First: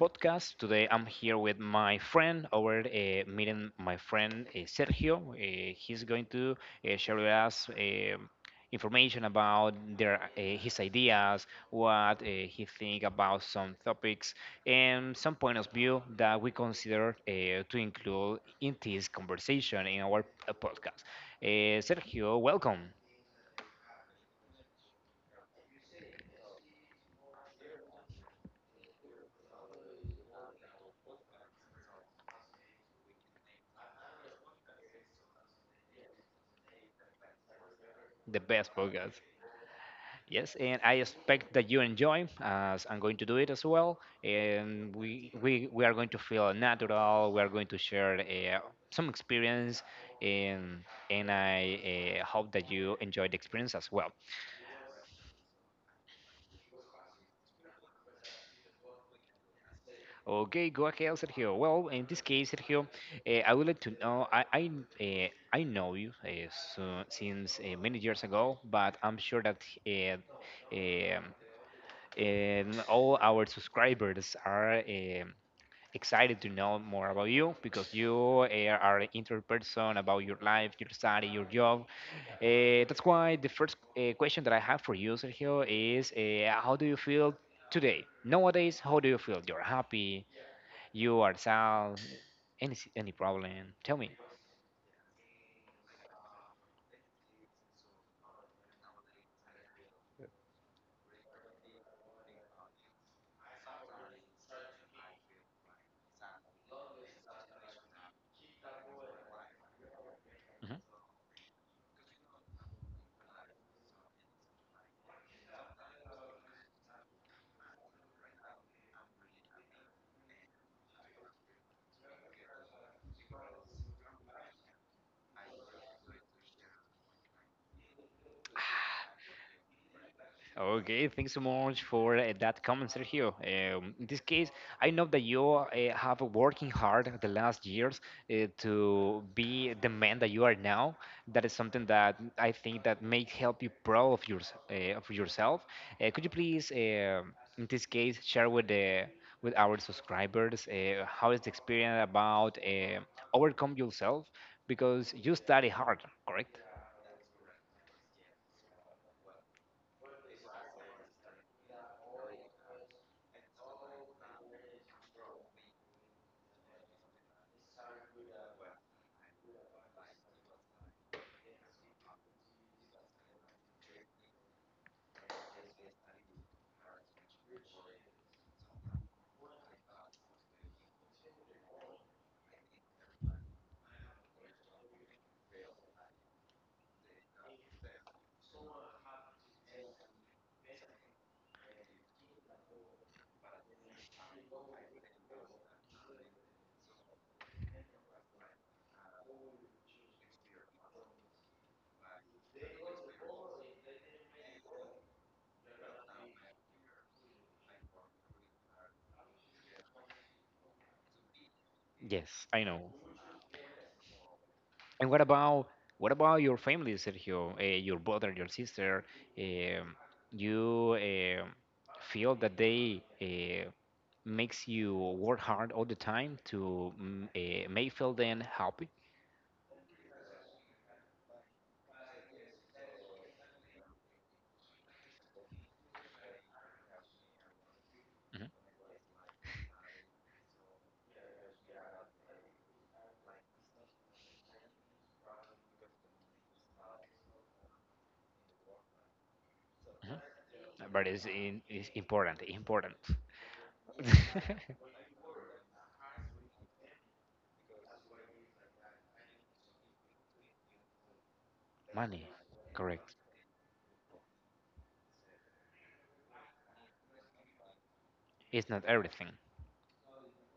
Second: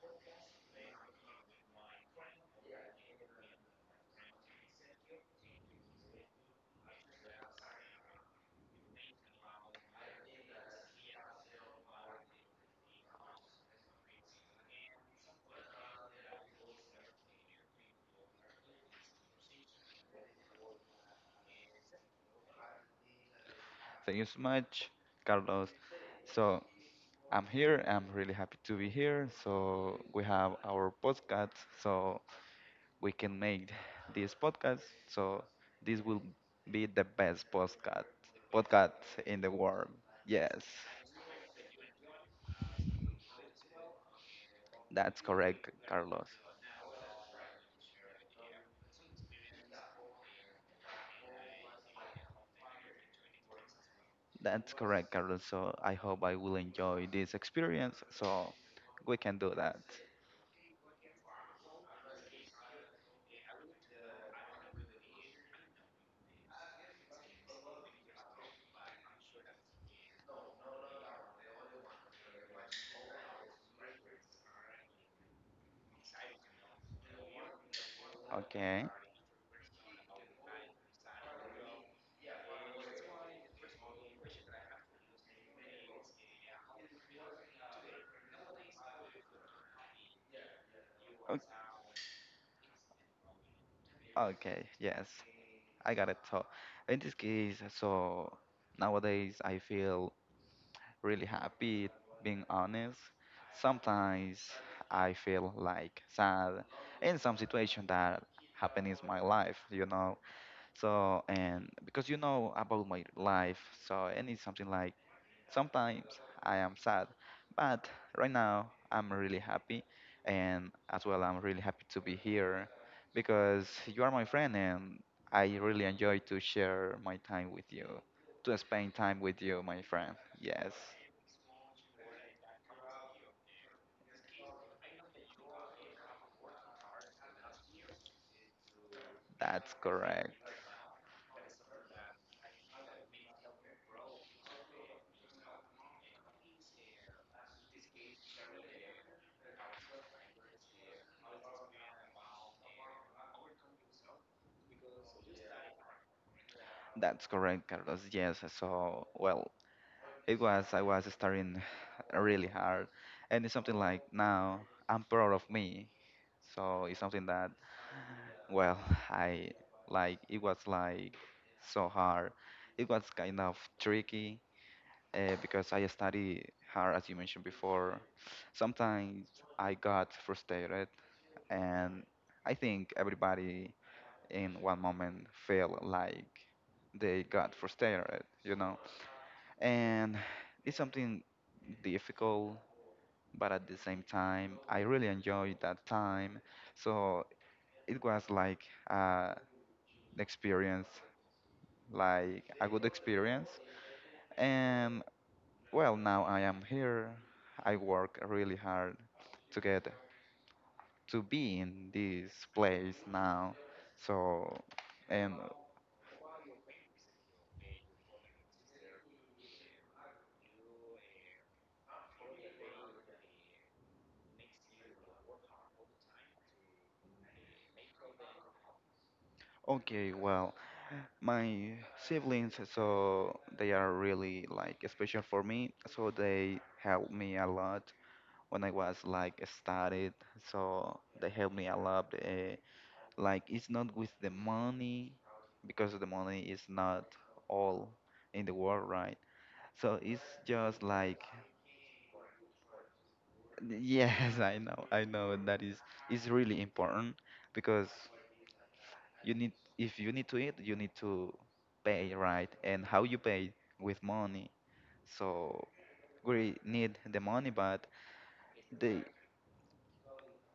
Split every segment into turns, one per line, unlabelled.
podcast. Today I'm here with my friend, our meeting my friend Sergio. He's going to share with us information about their his ideas, what he think about some topics, and some point of view that we consider to include in this conversation in our podcast. Sergio, welcome,
Thank you so much, Carlos. So I'm here. I'm really happy to be here. So we have our podcast. So we can make this podcast. So this will be the best podcast
the best
podcast
podcast.
in the world.
Yes,
Yes,
and I expect that you enjoy, as I'm going to do it as well. And
that's correct,
we are going to
Carlos.
feel natural. We are going to share some experience, and I hope that you enjoy the experience as well.
That's correct, Carlos. So I hope I will enjoy this experience. So we can do that.
Okay, go ahead, Sergio. Well, in this case, Sergio, I would like to know. I know you so, since many years ago, but I'm sure that um, and all our subscribers are excited to know more about you because you
Okay.
are an interested person about your life, your study, your job. That's why the first question that I have for you, Sergio, is how do you feel today? Nowadays, how do you feel? You're happy? You are
O-
sad? Any problem? Tell me.
Okay. Yes. I got it. So in this case, nowadays I feel really happy, being honest. Sometimes I feel like sad in some situation that happened in my life, you know.
Mm-hmm.
So and Because you know about my life, so and it's something like, sometimes I am sad, but right now I'm really happy, and as well, I'm really happy to be here because you are my friend, and I really enjoy to share my time with you, to spend time with you, my friend. Yes,
Okay, thanks so much for that comment, Sergio. In this case, I know that you have been working hard the last years to be
that's
the man that
correct.
you are now. That is something that I think that may help you proud of, yours, of yourself. Could you please, in this case, share with the with our subscribers how is the experience about overcome yourself because you study hard, correct?
That's correct, Carlos. Yes, so well, it was I was studying really hard, and it's something like now I'm proud of me, so it's something that, well, I, like, it was like so hard. It was kind of tricky because I study hard, as you mentioned before. Sometimes I got frustrated, and I think everybody in one moment felt like they got frustrated, you know. And it's something difficult, but at the same time, I really enjoyed that time. So it was like, Uh, experience, like a good experience. And well, now I am here. I work really hard to get to be in this
Yes, I know.
place now. So,
And what
and
about your family, Sergio? Your brother, your sister. Um, you feel that they makes you work hard all the time to make feel them happy.
okay, well, my siblings, so they are really like special for me. So they helped me a lot
Mhm,
when I was like studied. So they helped me a lot. Like, it's not with the money, because the money is not all in the world, right? So it's
mhm.
just
But
like,
it's important, important.
yes, I know, I know that is really important, because you need, if you need to eat, you need to pay,
Money,
right? And how
correct.
you pay? With money. So we need the money, but
It's not
they,
everything.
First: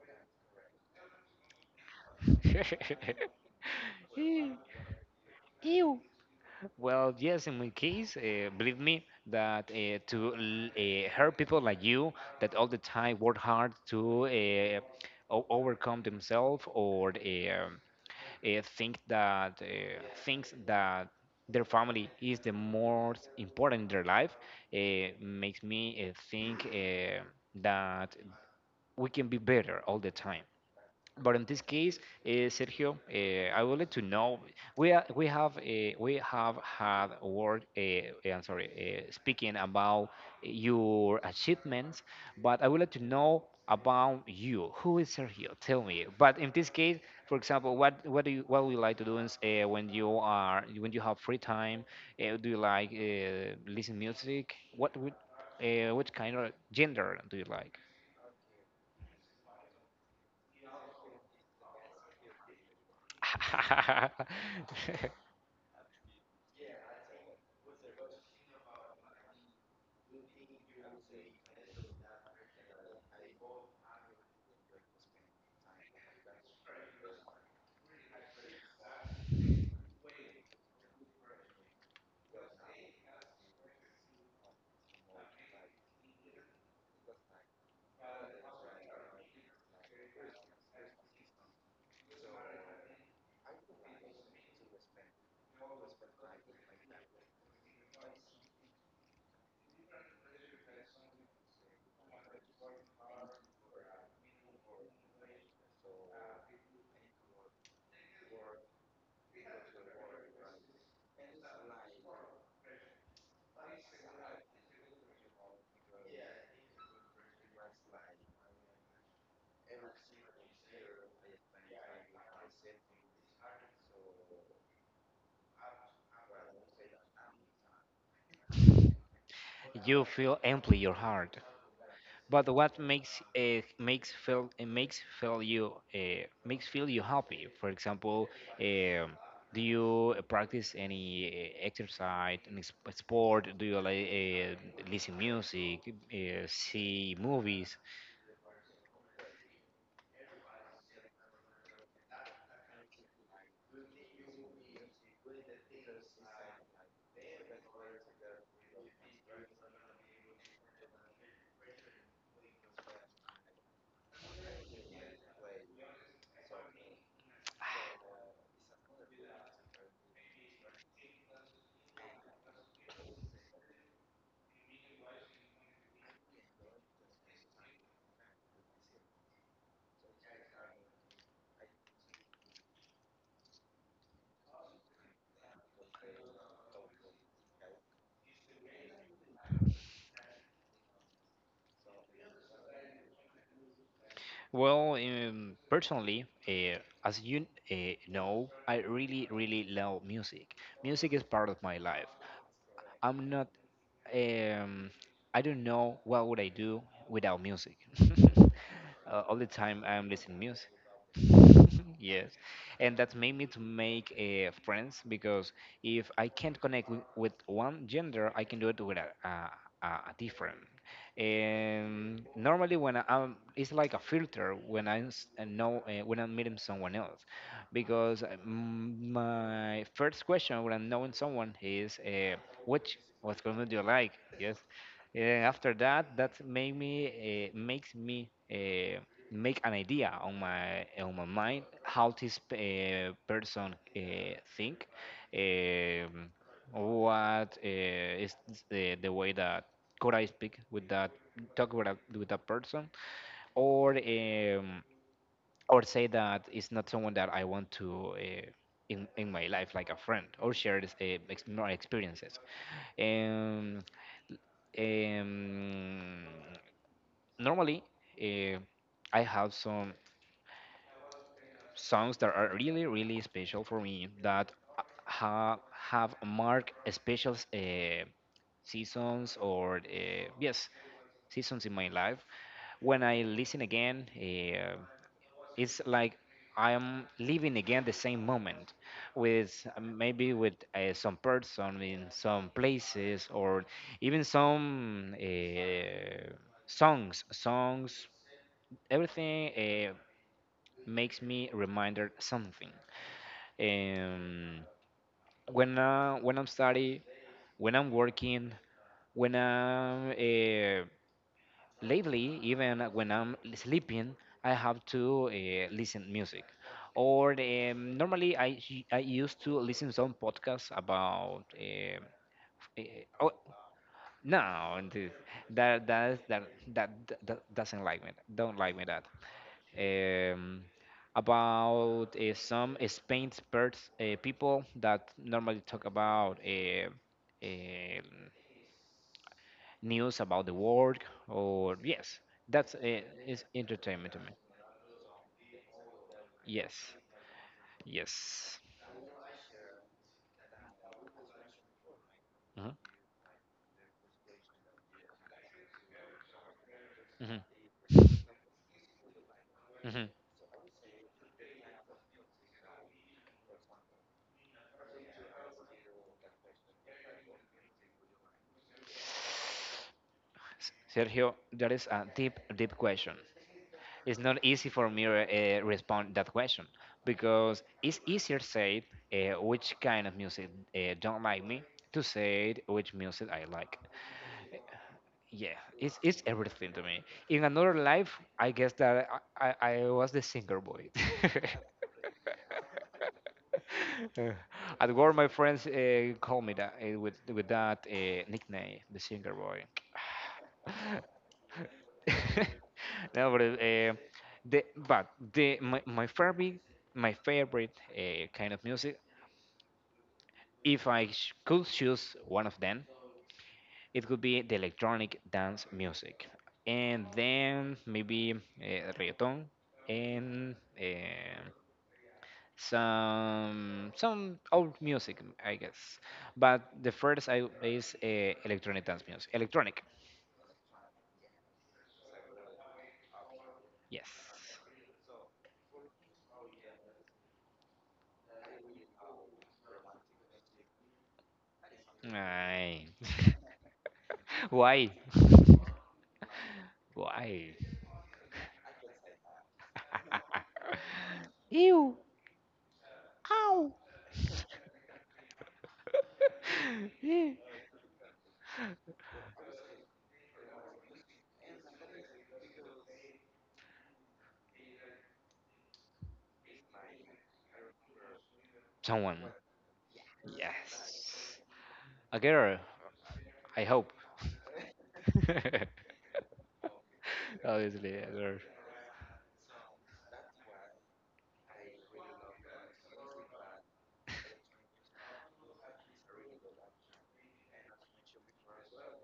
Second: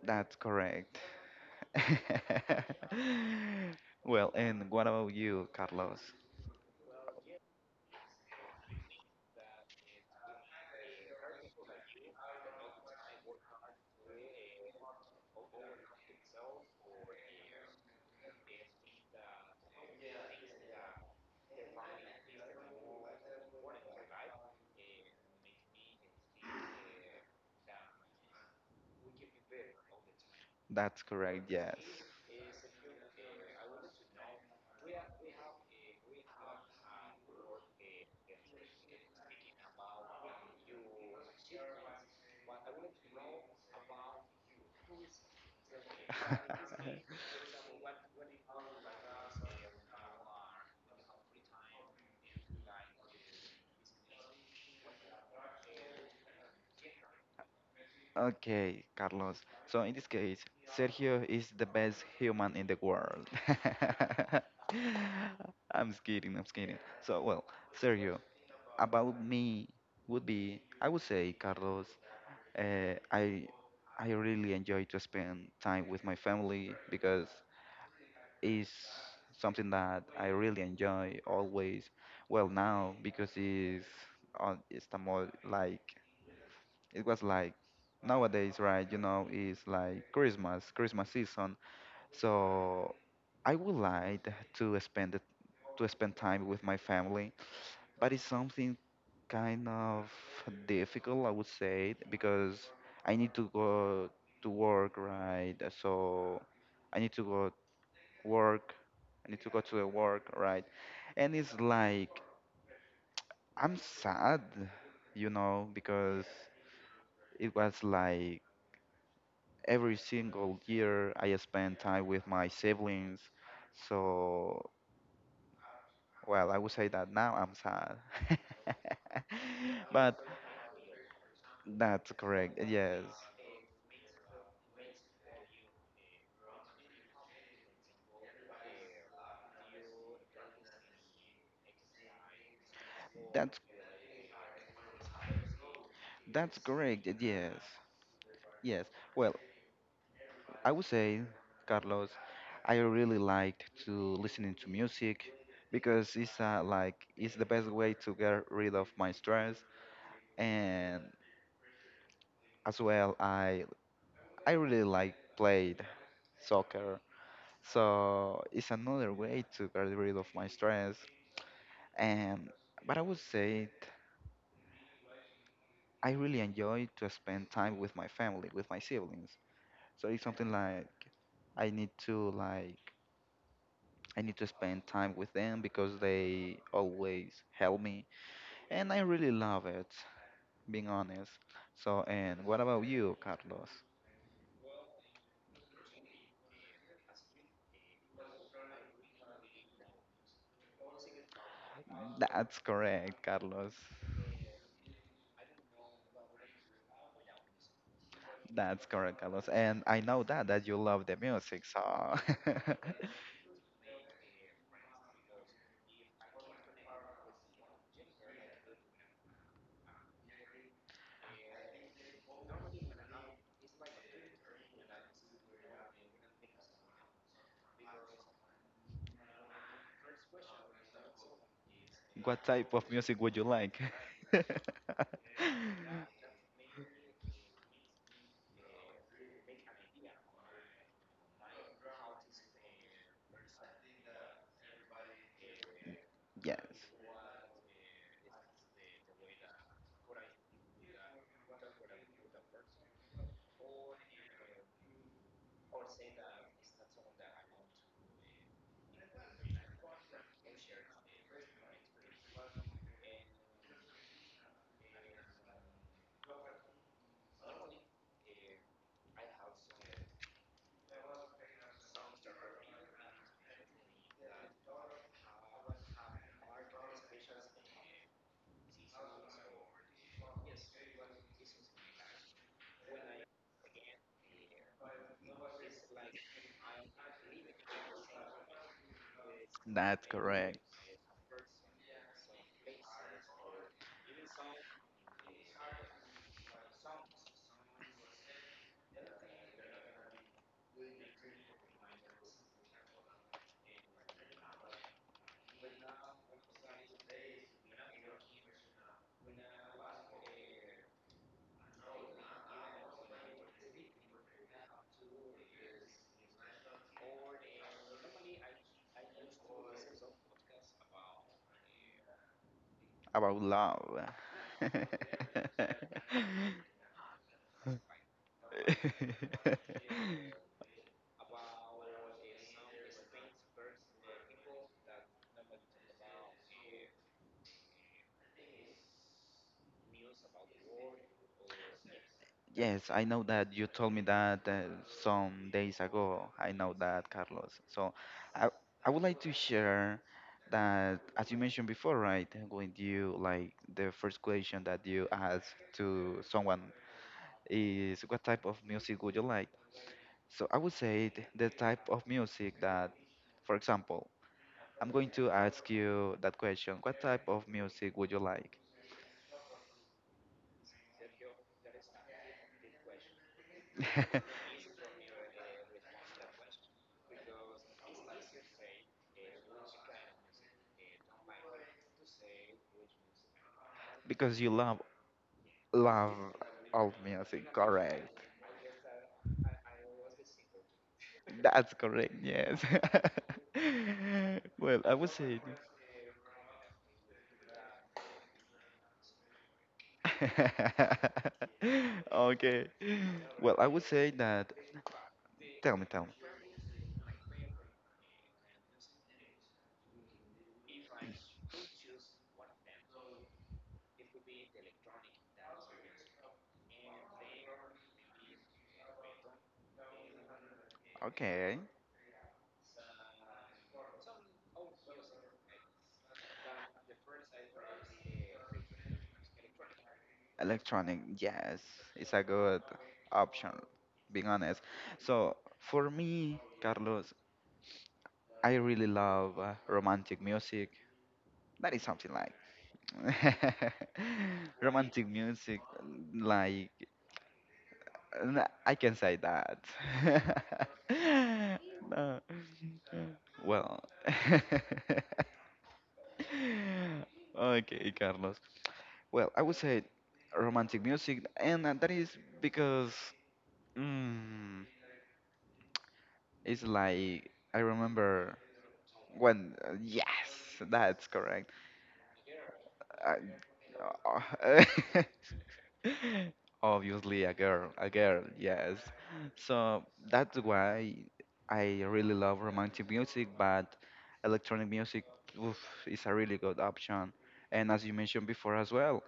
that's correct. Well, and what about you, Carlos?
Ew. Well, yes, in my case, believe me that to help people like you that all the time work hard to overcome themselves or think that things that their family is the most important in their life makes me think that we can be better all the time.
That's
But in
correct,
this
yes.
case, Sergio, I would like to know we have had a word. I'm sorry, speaking about your achievements, but I would like to know about you. Who is Sergio? Tell me. But in this case, for example, what would you like to do is, when you are when you have free time? Do you like listen music? What would what kind of gender do you like?
Okay, Carlos. So in this case, Sergio is the best human in the world. I'm just kidding, I'm just kidding. So well, Sergio, about me would be, I would say, Carlos, uh, I I really enjoy to spend time with my family, because it's something that I really enjoy always. Well, now because it's on, it's the more like it was like, nowadays, right? You know, it's like Christmas, Christmas season, so I would like to spend it, to spend time with my family, but it's something kind of difficult, I would say, because I need to go to work, right? So I need to go work, I need to go to the work, right? And it's like I'm sad, you know, because it was like every single year I spend time with my siblings. So, well, I would say that now I'm sad.
You
But
feel empty your heart.
that's
But
correct.
what
Yes.
makes makes feel it makes feel you happy? For example, um do you practice any exercise, any sport?
That's
Do you like listen music,
that's correct.
see
Yes.
movies?
Yes. Well, I would say, Carlos, I really liked to listening to music, because it's like it's the best way to get rid of my stress, and as well, I really like played soccer. So it's another way to get rid of my stress. And but I would say it, I really enjoy to spend time with my family, with my siblings. So it's something like I need to like, I need to spend time with them because they always help me, and I really love it, being honest. So and what about you, Carlos?
Well, personally, as you know, I really really love music. Music is part of my life.
That's correct,
I'm not
Carlos.
um, I don't know what would I do without music.
That's correct,
All the
Carlos. And
time
I
I'm
know
listening
that
music.
you love the music, so
yes, and that's made me to make friends because if I can't connect with one gender, I can do it with a different. And normally, when I'm, it's like a filter when know when I'm meeting someone else, because my first question when I'm knowing someone is,
what type of
"Which
music would you
what color do
like?
you like?" Yes. And after that, that made me makes me make an idea on my mind how this person think. Um,
Yes,
what is the way that could I speak with that talk with with that person, or um, or say that it's not someone that I want to in my life like a friend or share this, my experiences. Um, um, normally, uh, I have some songs that are really, really special for me that ha- have marked special seasons or, yes, seasons in my life. When I listen again, it's like I am living again the same moment with
that's
maybe with
correct.
some person in some places or even some songs, everything. Uh, makes me reminder something. Um, when I'm study, when I'm working, when I'm lately even when I'm sleeping, I have to listen music. Or normally I used to listen some podcasts about. Eh, oh
About love.
no dude. that that that that that doesn't like me don't like me that um, about some Spain experts, people that normally talk about uh, news about the world, or yes, that's
Yes, I know
is
that you told me
entertainment to me.
that some days ago. I know
Yes,
that, Carlos. So I,
yes.
I would like to share that, as you mentioned before, right? When
Hmm.
you like the first question that you asked to someone
Hmm.
is, what type of music would you like?
Hmm.
So I would say the type of music that, for example, I'm going to ask you that question. What type of music would you like?
Sergio, that is a deep, deep question. It's not easy for me to respond that question because it's easier said which kind of music don't like me to say which music I like.
Because you love,
Yeah,
love
it's everything to
all
me. In
music,
another
correct?
life, I guess that I was the singer boy.
That's correct. Yes. Well, I
At
would
work, my
say.
friends call me that with that nickname, the singer boy.
Okay.
no, but
Well, I would say that. Tell me, tell
my
me.
favorite kind of music. If I sh- could choose one of them, it could be the electronic dance music, and then maybe reggaeton and
Okay.
some old music, I guess. But the first I is electronic dance music. Electronic,
Electronic, yes, it's a good option,
yes.
being honest. So for me, Carlos, I really love romantic music. That is something like,
Aye. Why?
romantic music, like,
Why?
I can say that.
Ew.
No.
Ow.
Well,
Ew.
okay, Carlos. Well, I would say romantic music, and that is because, mm, it's like I remember
Someone.
when, yes, that's
Yes.
correct.
A girl,
I,
I hope.
obviously, a
Obviously, a
girl,
girl.
yes. So that's why I really love romantic music, but electronic music, oof, is a really good option. And as you mentioned before as well,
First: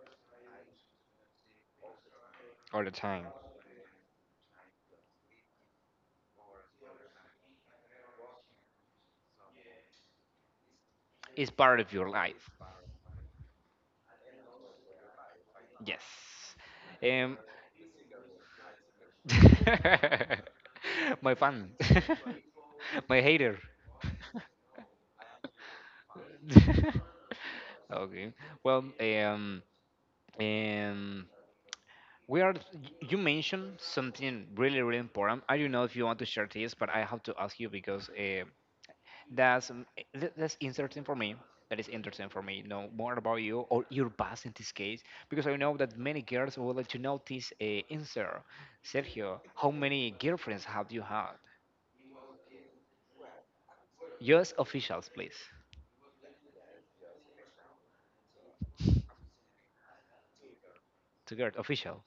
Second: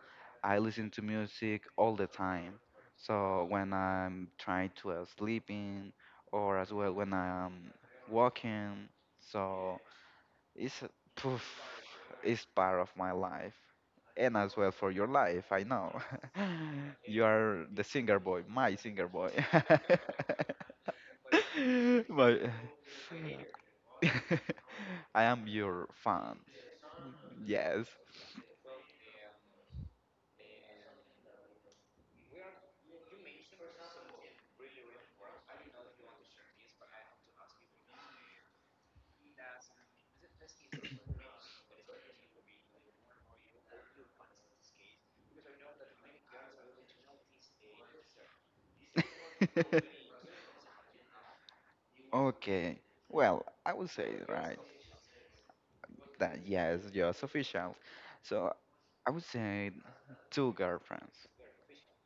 I listen to music all the time.
All the time.
So when I'm trying to sleeping, or as well when I'm walking, so it's poof,
It's part of your
it's
life.
part of my life, and as well for your life. I know
Yes.
you
Um,
are the singer boy, my singer boy.
my fan,
My,
my hater.
I am your fan. Yes.
okay. Well, um, we are. You mentioned something really, really important. I don't know if you want to share this, but I have to ask you because that's that's interesting for me. That is interesting for me. Know more about you or your past in this case, because I know that many girls would like to know this answer. Sergio, how many girlfriends have you had?
Okay. Well, I would say,
Use
right,
officials, please.
that yes, just official. So I would say two girlfriends.
To get official.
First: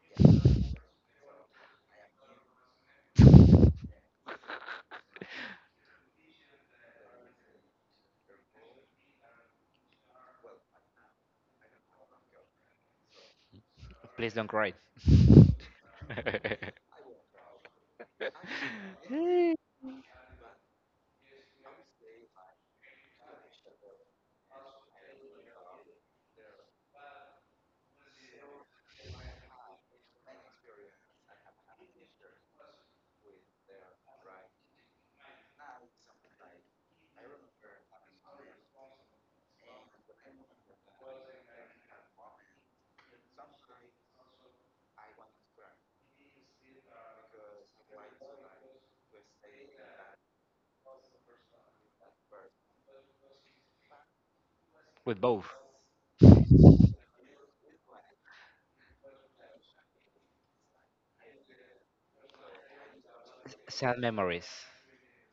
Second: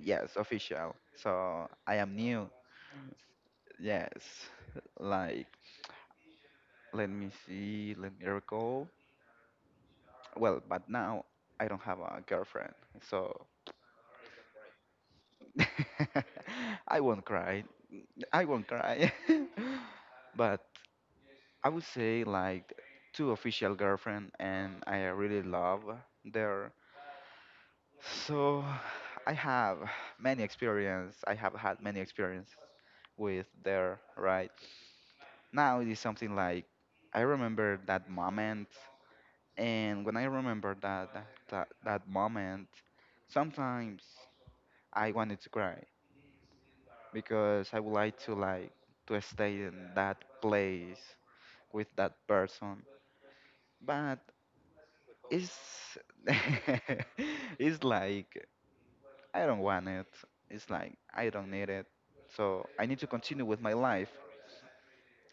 Yes, official. So I am new. Yes, like, let me see, let me recall. Well, but now I don't have a girlfriend, so
please don't cry.
I won't cry. I won't cry. But I would say like two official girlfriend, and I really love their. So I have many experience. I have had many experience with their, right. Now it is something like I remember that moment. And when I remember that moment, sometimes I wanted to cry, because I would like to stay in that place with that person. But
With both.
it's it's like I don't want it. It's like I don't need it. So I need to continue with my
Sad
life.
memories.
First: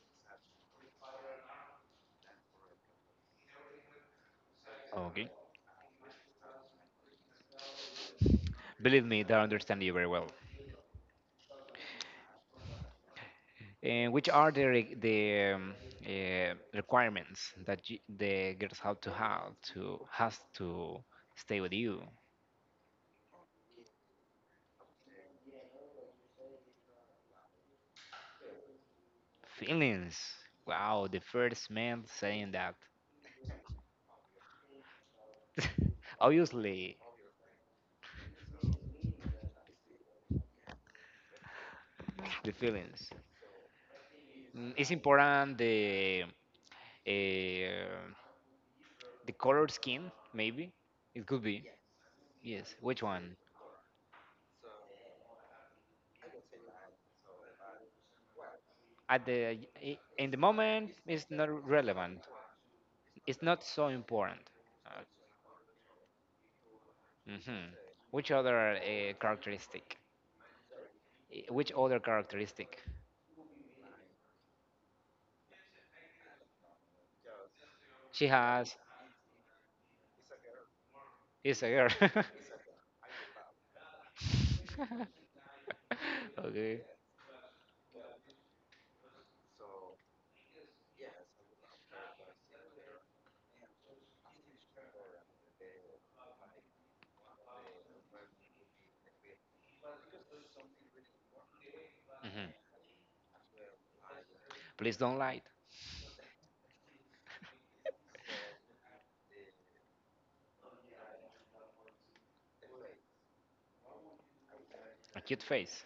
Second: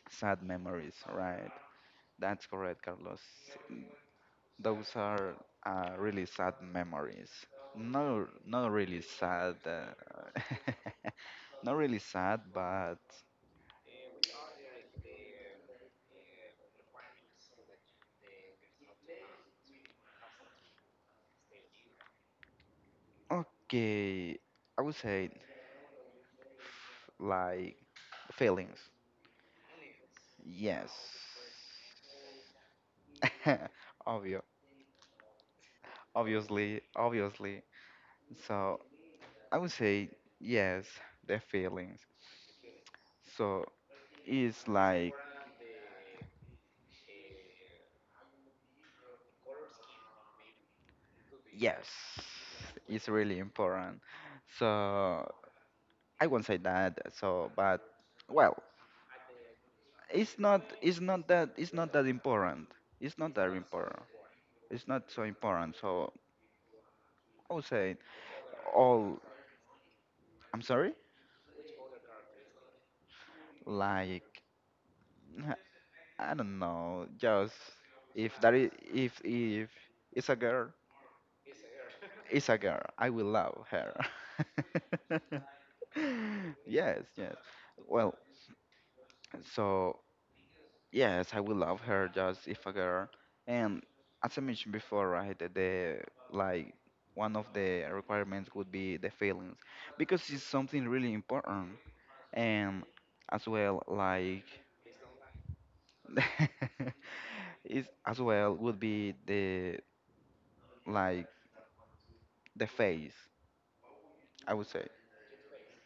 Sad memories, right? That's correct, Carlos. Those
Okay.
are really sad memories. No, not really
Believe me, they
sad.
understand you very well.
Not really sad, but
And which are the requirements that the girls have to has to stay with you?
okay. I would say, like, feelings.
Feelings.
Yes.
Wow, the first man saying that.
Obvio, obviously,
Obviously,
obviously. So I would say, yes, the feelings.
the feelings.
So it's
Mm, it's
like,
important uh, the color skin, maybe. It could be.
yes,
Yes. Which
it's
one?
really important. So I won't say that. So, but well,
At in
it's
the
not.
moment,
It's not
it's
that.
not
It's not that
relevant.
important. It's not
It's
that
not so
important.
important.
It's
Uh,
not so important. So I would
mhm.
say
Which other
all.
characteristic?
I'm sorry.
Which other characteristic?
Like, I don't know. Just
She
if that is,
has.
if it's a girl,
Is a girl.
it's a girl, I will love her.
okay.
Yes. Yes. Well. So yes, I will love her just if a girl. And as I mentioned before, right, like, one of the requirements would be the feelings, because it's something really important.
Mhm.
And as well, like,
Please don't lie.
it's as well would be the, like, the face. I would say.
A cute face.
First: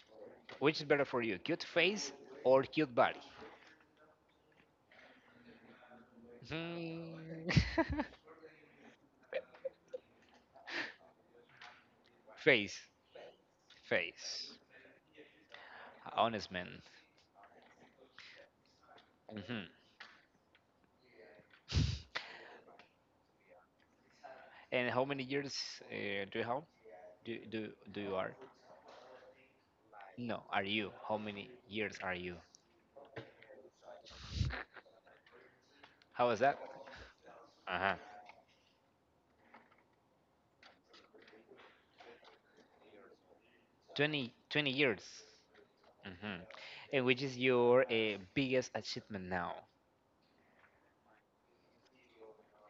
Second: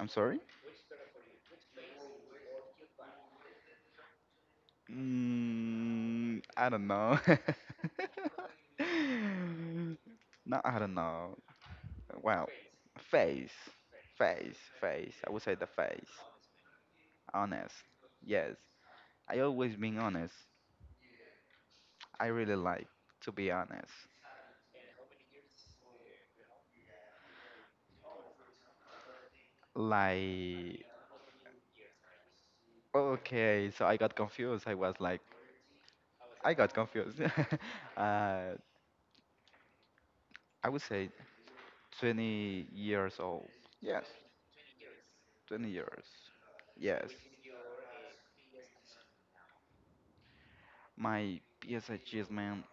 I'm sorry.
Which is better for you, cute face or cute body?
Mm, I don't
Hmm.
know. No, I don't know. Well,
face,
face,
face.
face, face. I would say the face.
Honest man.
Honest. Yes. I
Hmm.
always being honest. I really like to be honest.
And how many years do you have? Do, do do you are? No, are
Like,
you? How many years are you?
okay, so I got confused. I was like,
How is
I
that?
got confused.
Uh huh.
Uh, I would say 20 years old. Yes,
Twenty twenty 20 years.
20 years.
Hmm. And
Yes.
which is your biggest achievement now?
My biggest achievement,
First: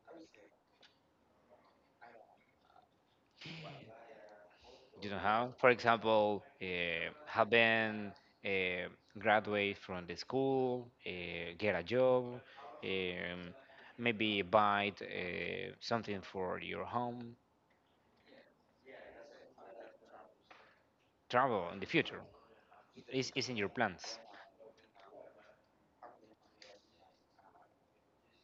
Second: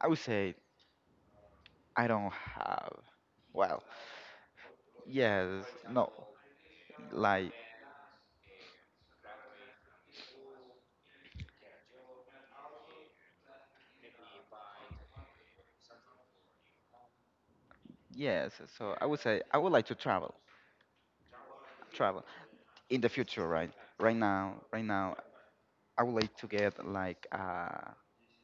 I would say I don't have. Well,
You know how
yes,
for
no.
example
Like,
having uh, graduate from the school get a job um, maybe buy something for your home
yes, so I would say I would like to travel,
travel in the future
travel in the future,
is in your
right? Right
plans
now, right now, I would like to get like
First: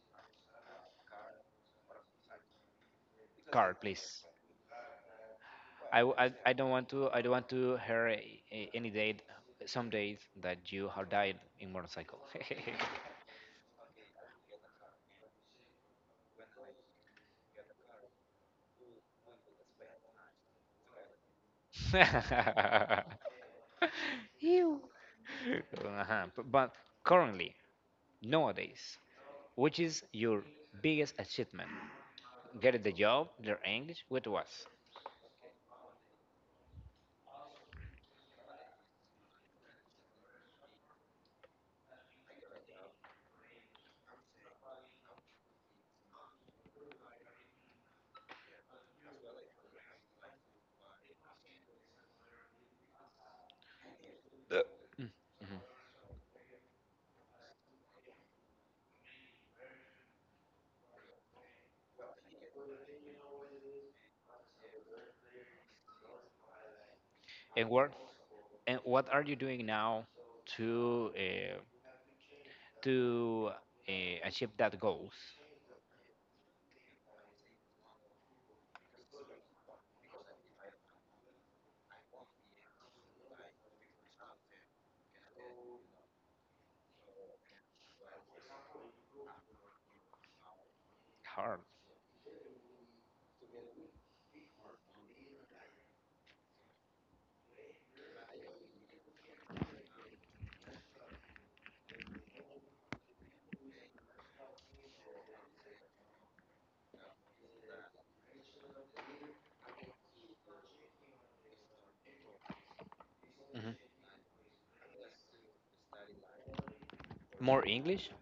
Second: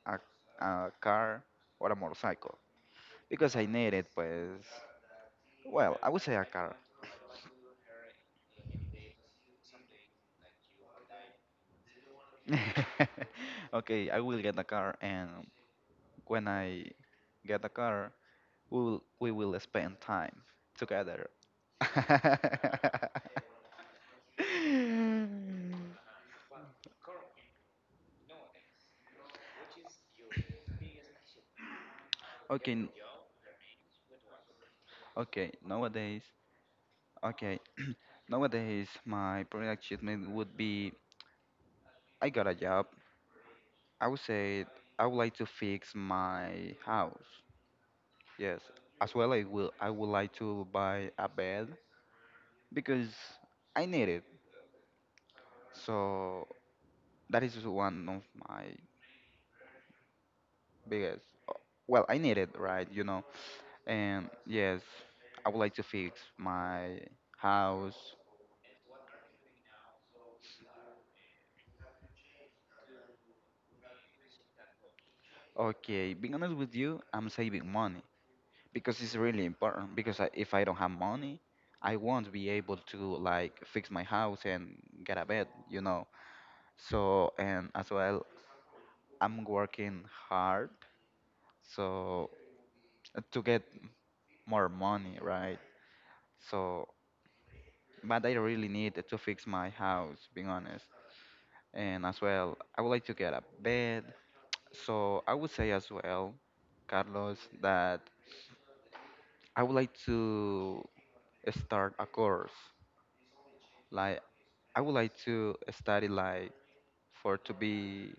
a, a car or a motorcycle, because I
car
need it.
please
Pues, well, I would say a
I don't
car.
want to hear any date some days that you have died in motorcycle
Okay, I will get a car, and when I get a car, we will spend time together.
Ew. Uh-huh. But currently, nowadays? Which is your biggest achievement?
Okay,
Get
n-
the job, learn English, what was?
okay. Nowadays, okay, nowadays my project achievement would be I got a job. I would say I would like to fix my house. Yes, as well I would like to buy a bed because I need it.
Mm, mhm.
So that is one of my biggest. Well, I need it, right? You know, and yes, I would like to fix my
And what
house.
are you doing now to to achieve that goals?
Okay, being honest with you, I'm saving money, because it's really important, because if I don't have money, I won't be able to like fix my house and get a bed, you know. So and as well, I'm working hard,
Hard.
so to get more money, right? So, but I really need to fix my house, being honest. And as well, I would like to get a bed. So I would say as well, Carlos, that I would like to start a course.
Mhm.
Like, I would like to study, like, for to
More English
be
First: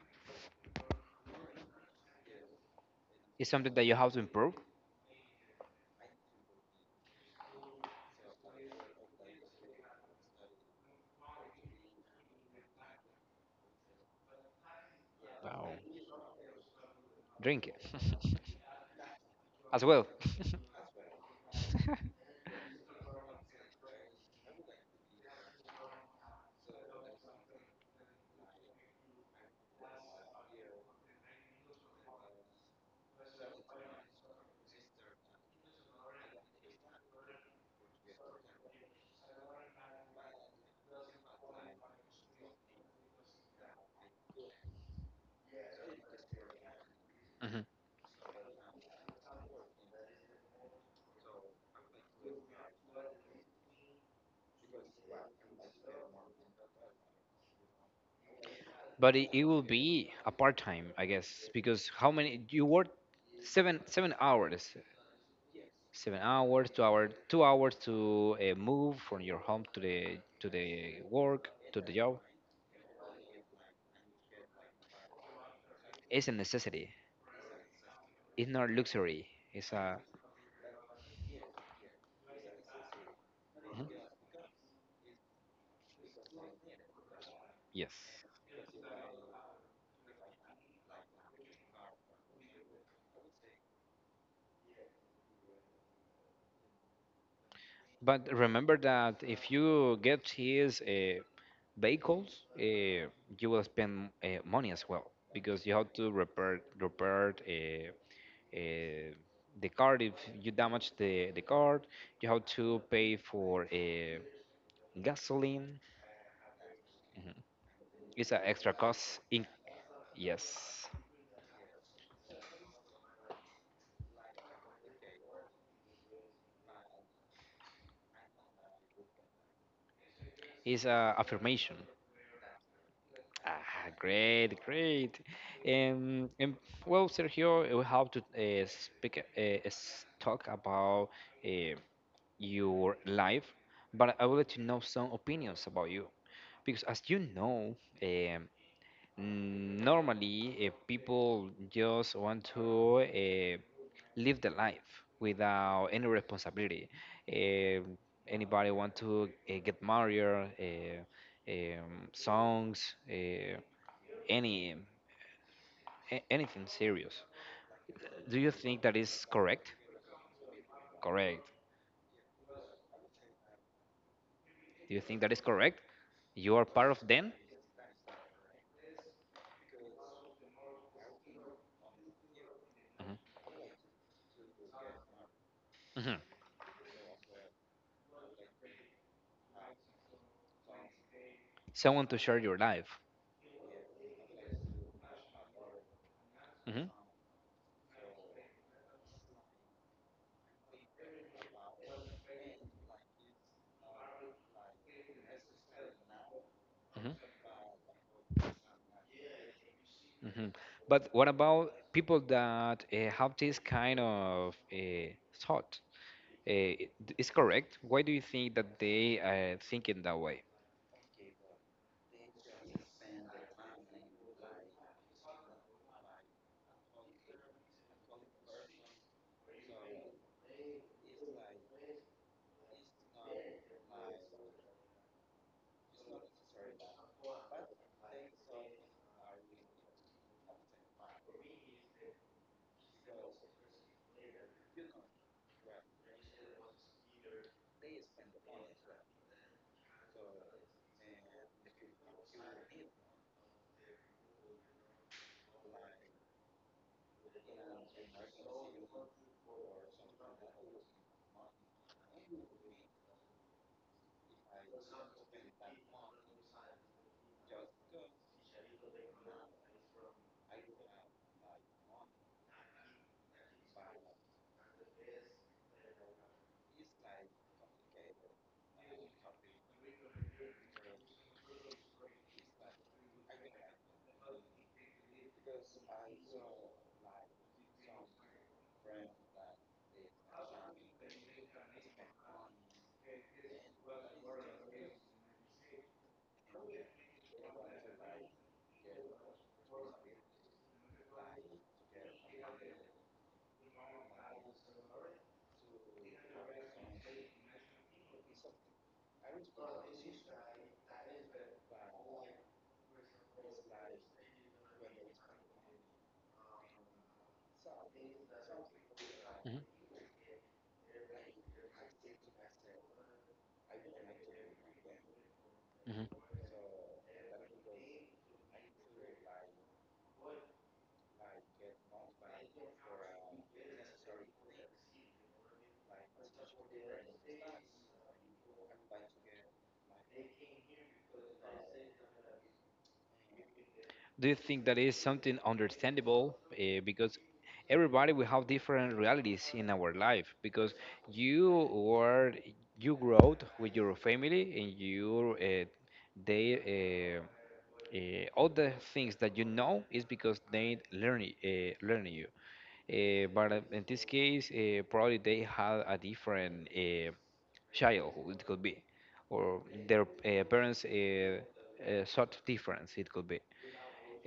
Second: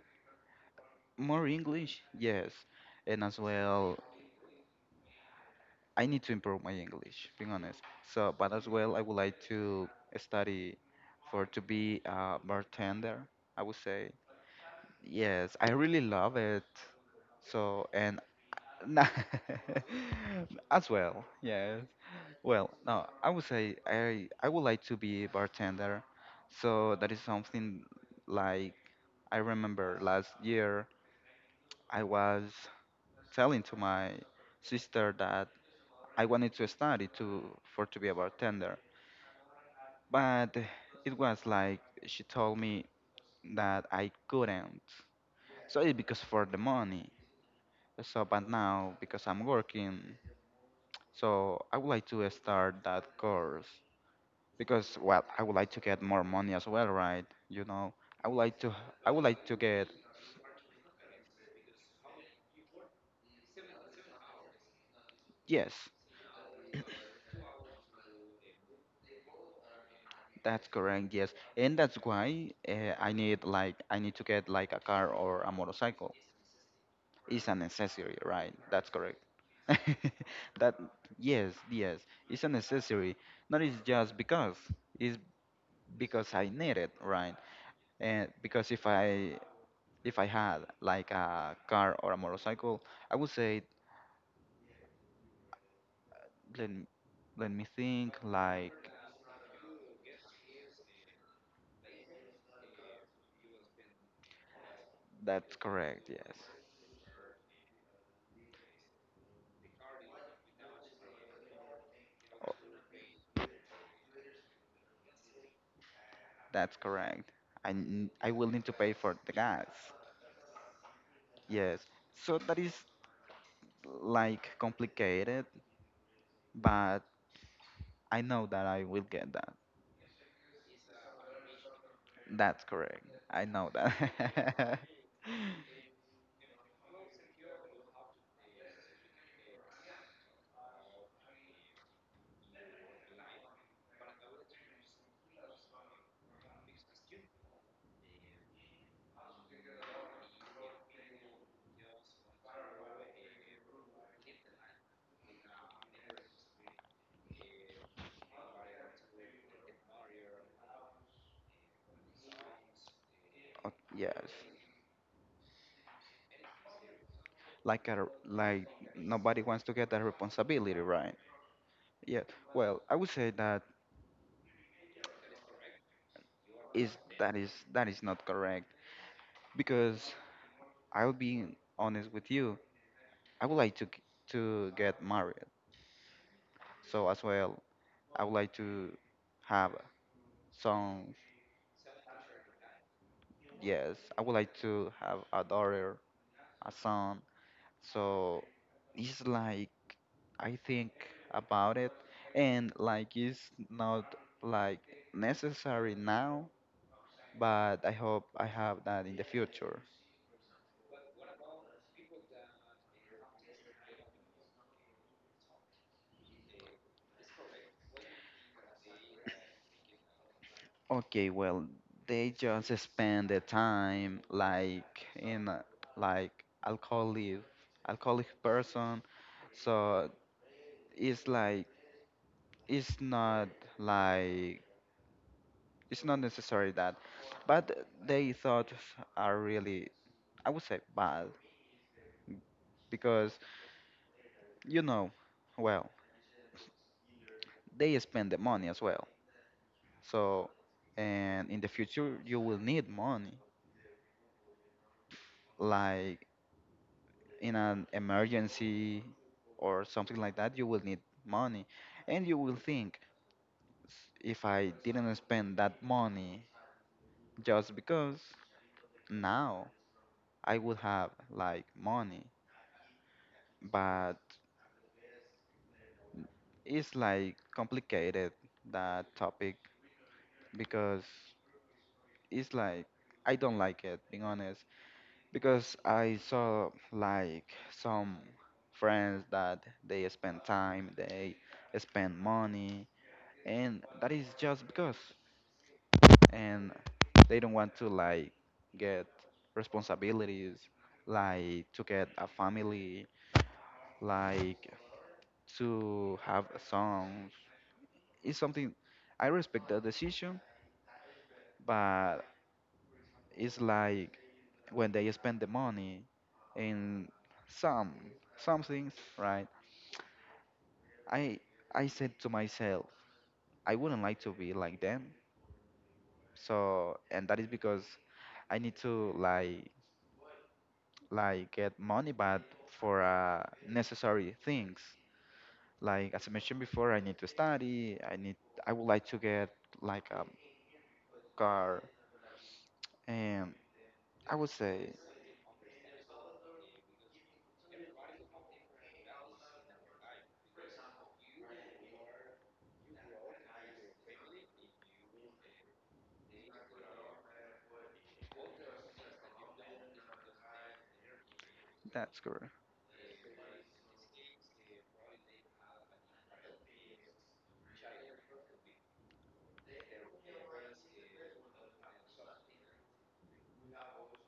more English, yes, and as
is something that you
well,
have to improve.
I need to improve my English, being honest. So, but as well, I would like to study for to be a bartender. I would say yes, I
Wow.
really love it.
Drink it
So, and nah,
as well.
as well, yes. Well, no, I would say I would like to be a bartender, so that is something like I remember last year I was telling to my sister that I wanted to study to for to be a bartender, but it was like she told me that I couldn't. So it's because for the money.
Mhm.
So, but now because I'm working. So I would like to start that course because, well, I would like to get more money as well, right? You know, I would like to I
But
would
it
like to
will
get.
be a part time, I guess, because how many you work seven seven hours
Yes,
7 hours, 2 hours to move from your home to
that's
the
correct, yes.
work
And
to the
that's
job
why I need like I need to get like a car or a motorcycle.
is a necessity.
It's a necessary,
It's
right?
not
That's correct.
luxury. It's a
That, yes, yes, it's a necessary. Not it's
Mhm.
just because it's because I need it, right?
yes.
And because if I had like a car or a motorcycle, I would say let m- let me think,
But remember
like
that if you get his vehicles, you will spend money as well
that's
because you have
correct.
to
Yes,
repair uh, the car if you damage the car you have
oh,
to pay for gasoline.
that's correct.
It's
I
an
will need
extra
to pay for
cost.
the
In
gas.
yes,
Yes. So that is like complicated, but I know that I will get that.
it's a affirmation.
That's correct. I know
Ah, great,
that.
great. And well, Sergio, we have to speak, talk about uh, your life, but I would like to know some opinions about you, because as you know, um, Normally, if people just want to live the life without any responsibility, uh, anybody want to get married, uh, songs,
Oh, yes.
any anything serious.
Like a,
Do you
like
think that is
nobody wants to
correct?
get that responsibility, right?
Correct.
Yeah. Well, I would say that
Do you think that is correct? You are part
is
of them.
that is that is not correct because I'll be honest with you.
Mhm.
I would like to to get married.
Mhm.
So as well, I would like to have sons.
Someone to share your life.
Yes, I would like to have a daughter, a
Hmm.
son. So it's like I think about it, and like it's not like necessary now, but I hope I have that in the future.
Hmm. But what about people that have this kind of thought? Uh, is correct? Why do you think that they think in that way?
Okay, well, they just spend the time like in a, like alcoholic person. So it's it's not like it's not necessary that, but they thoughts are really, I would say, bad because, you know, well, they spend the money as well. So and in the future you will need money like in an emergency or something like that, you will need money. And you will think, If I didn't spend that money just because, now I would have like money." But it's like complicated that topic because it's like I don't like it, being honest, because I saw like some friends that they spend time, they spend money and that is just because, and they don't want to like get responsibilities like to get a family, like to have sons. It's something, I respect the decision, but it's like when they spend the money in some some things, right,
Hmm.
i I said to myself, I wouldn't like to be like them. So and that is because I need to like get money, but for necessary things, like as I mentioned before, I need to study, I need, I would like to get like a car. And
Do you
I would
think that
say
is something understandable? Because everybody we have different realities in our life. Because you were you grew up with your family and you they. All the things that you know is because they learn
that's
you.
correct,
But in this case, probably they had a different childhood. It could be, or their parents sort difference. It could be.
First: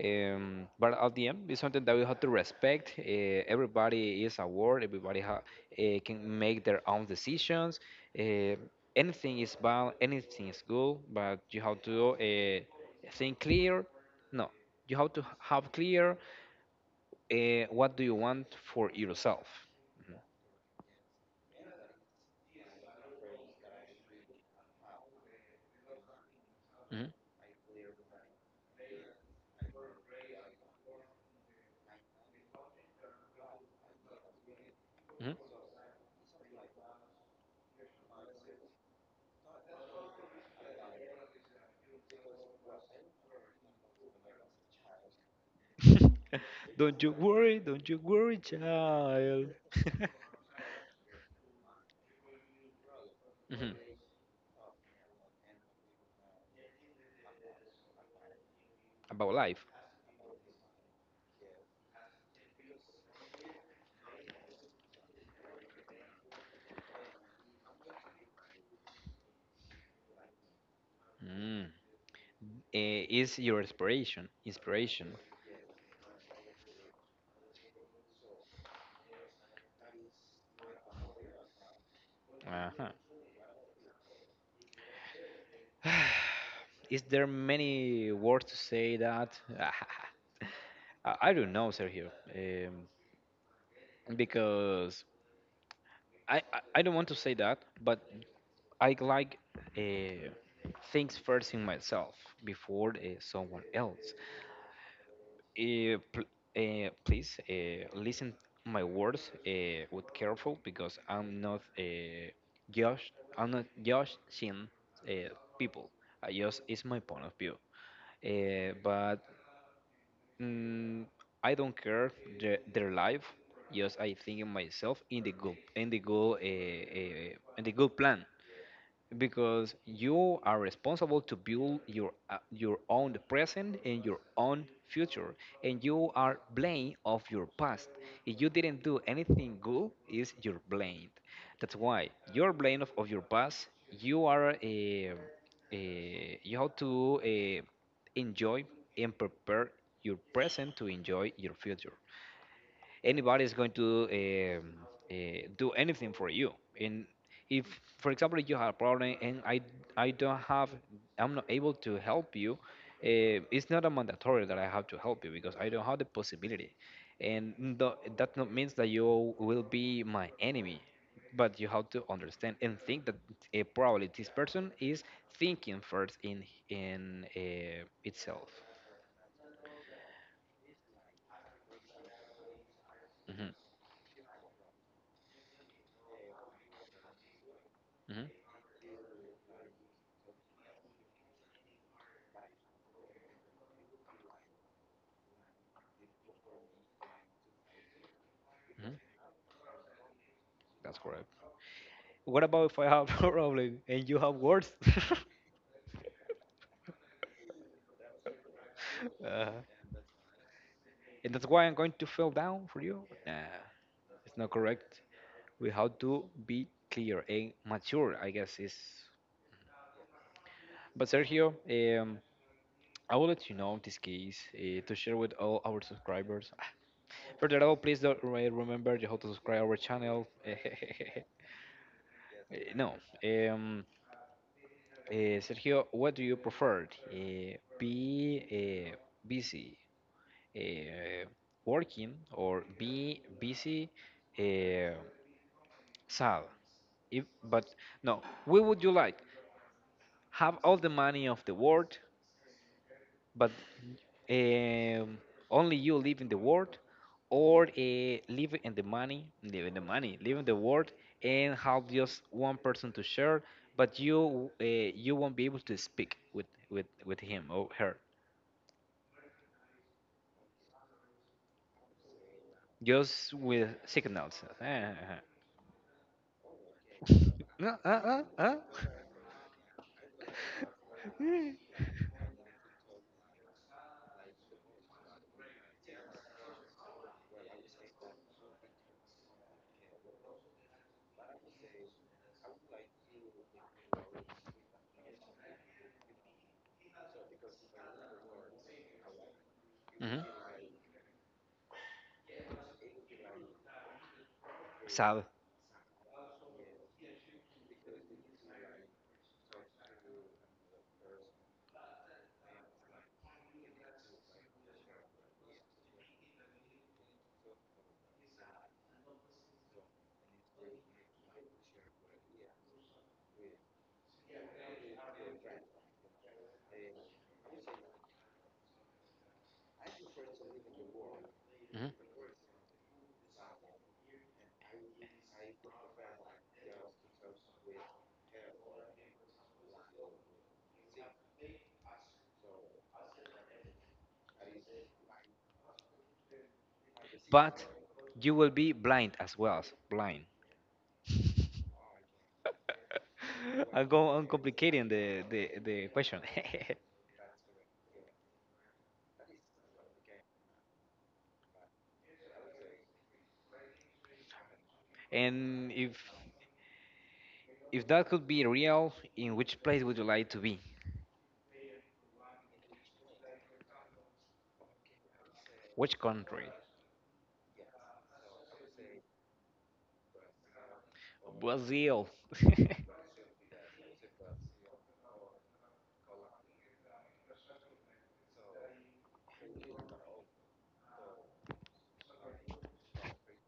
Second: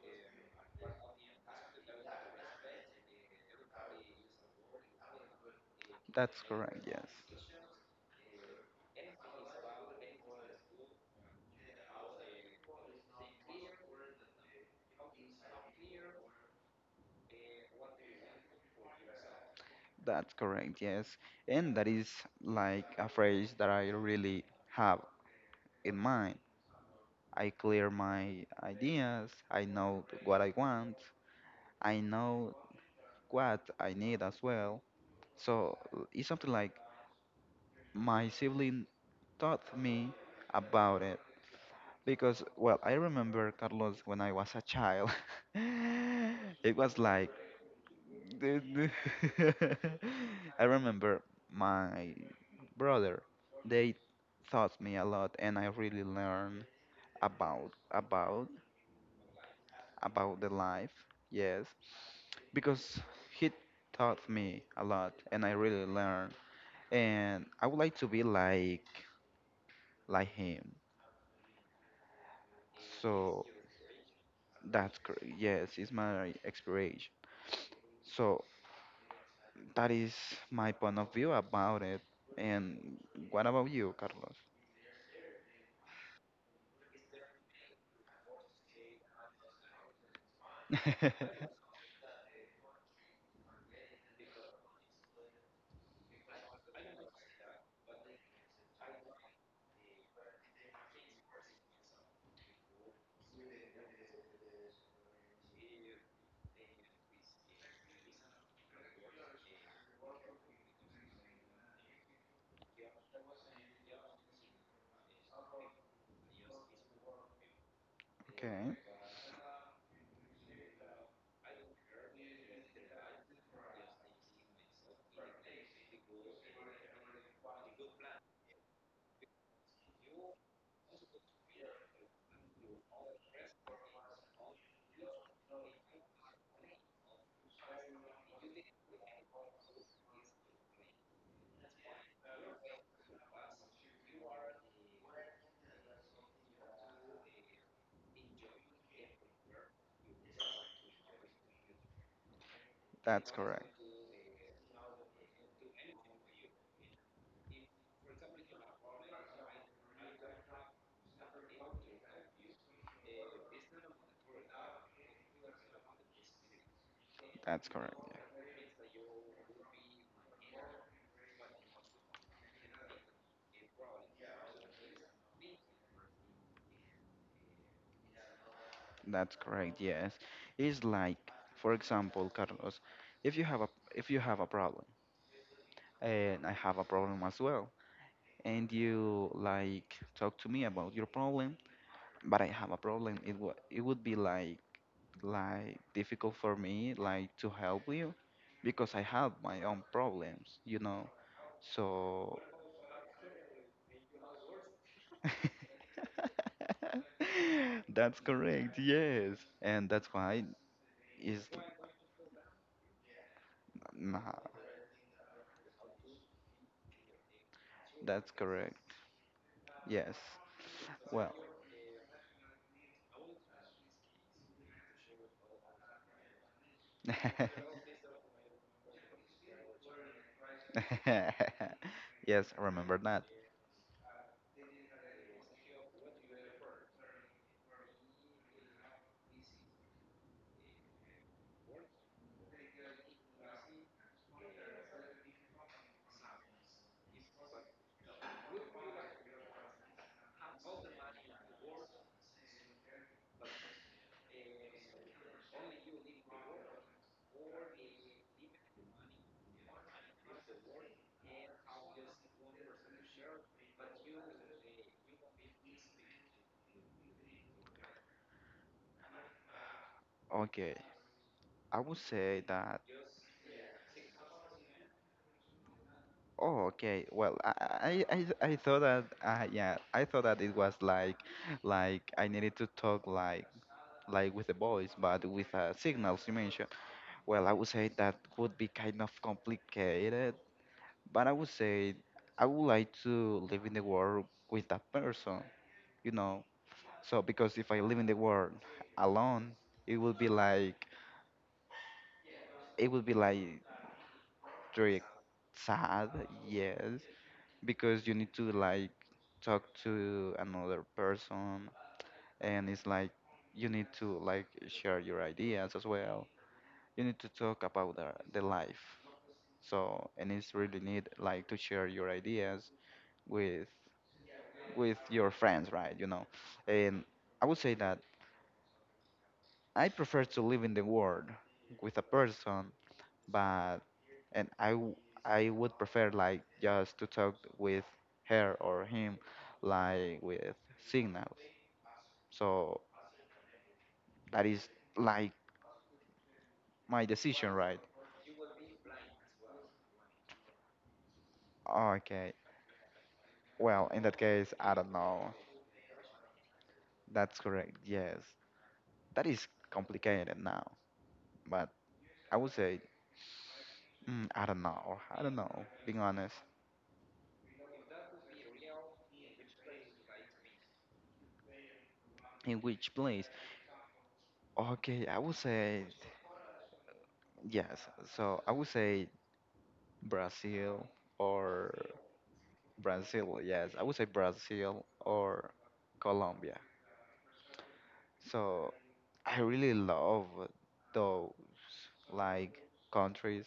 But at the end, it's something that we have to respect. Everybody is a world. Everybody ha can
that's
make their
correct,
own
yes.
decisions. Uh, Anything is bad. Anything is good. But you have to think clear. No, you have to have clear what do you want for yourself.
That's correct, yes. And that is like a phrase that I really have in mind.
Mhm.
I clear my ideas, I know what I want, I know what I need as well.
Mhm.
So it's something like my sibling taught me about it because, well, I remember Carlos when I was a child.
Mhm.
It was
Don't you
like
worry. Don't you worry, child.
I remember my brother,
Mhm.
they taught me a lot and I really learned about
About life.
about the life, yes, because he taught me a lot and I really learned, and I would like to be like him.
Mm. Is
So
your
that's
inspiration.
correct. Yes, it's my expiration. So that is my point of view about it.
Uh-huh.
And what about you,
Is there many words to say that?
Carlos?
I don't know, Sergio. Um, because I, I i don't want to say that, but I like uh, things first in myself before someone else. Pl Please listen my words with careful because I'm not judging uh, people. I just it's my point of view. Uh,
Okay,
but mm, I don't care their life. Just I think in myself in the good in the good plan, because you are responsible to build your own present and your own future, and you are blamed of your past. If you didn't do anything good, is your blamed. That's why you're blamed of your past. You are a, a you have to enjoy and prepare your present to enjoy your future.
that's
Anybody is
correct.
going to um, uh, do anything for you. And if, for example, you have a problem and I don't have, I'm not able to help you, it's not a mandatory that I have to help you because I don't have the possibility.
That's
And
correct. Yeah.
that not means that you will be my enemy, but you have to understand and think that probably this person is thinking first in itself.
That's correct. Yes, it's like, for example, Carlos, if you
Hmm.
have a, if you have a problem, and I have a problem as well,
Hmm.
and you like talk to me about your problem, but I have a problem, it would, it would be like difficult for me like to help you because
Hmm.
I have my own problems, you
That's
know.
correct.
So
What about if I have a problem and you have worse?
that's correct, yes.
uh,
And that's why
and that's
is,
why I'm going to fell down for you? Nah,
nah,
it's not correct. We have to be clear and mature, I
that's
guess. Is
correct. Yes.
but
Well.
Sergio, um, I will let you know this case to share with all our subscribers. Further all, please don't remember you have to subscribe our channel.
Yes,
Eh, no,
remember that.
um, Sergio, what do you prefer? Be busy uh, working, or be busy uh, sad. If, but no, we would you like have all the money of the world, but um, only you live in the world, or live in the money, live in the money, live in the world, and have just one person to share, but you won't be able to speak with with him or her,
Okay. I would say that,
just with signals.
oh, okay. Well, I
No,
I I I thought that yeah, I thought that it was
Mm.
like I needed to talk like with the voice, but with signals you mentioned. Well, I would say that would be kind of complicated, but I would say I would like to live in the world with that person, you know. So because if I live in the world alone, it
Mhm.
would be like it would be like very
Sad.
sad, yes. Because you need to like talk to another person and it's like you need to like share your ideas as well, you need to talk about the life. So and it's really need like to share your ideas with with your friends, right, you know. And I would say that I prefer to live in the world
Mhm.
with a person, but and I would prefer like just to talk with her or him like with signals. So that is like my decision,
But
right?
you will be blind as well. As blind.
Okay.
I
Well, in
go
that
on
case, I
complicating
don't know.
the question.
That's correct. Yes. That is complicated now. But I would say, mm, I don't know. I don't know,
And
being honest.
if that could be real, in which place would you like to be?
In which place? Okay, I would say,
Which country?
yes. So I would say Brazil or
Brazil.
Brazil. Yes, I would say Brazil or Colombia. So I really love those like countries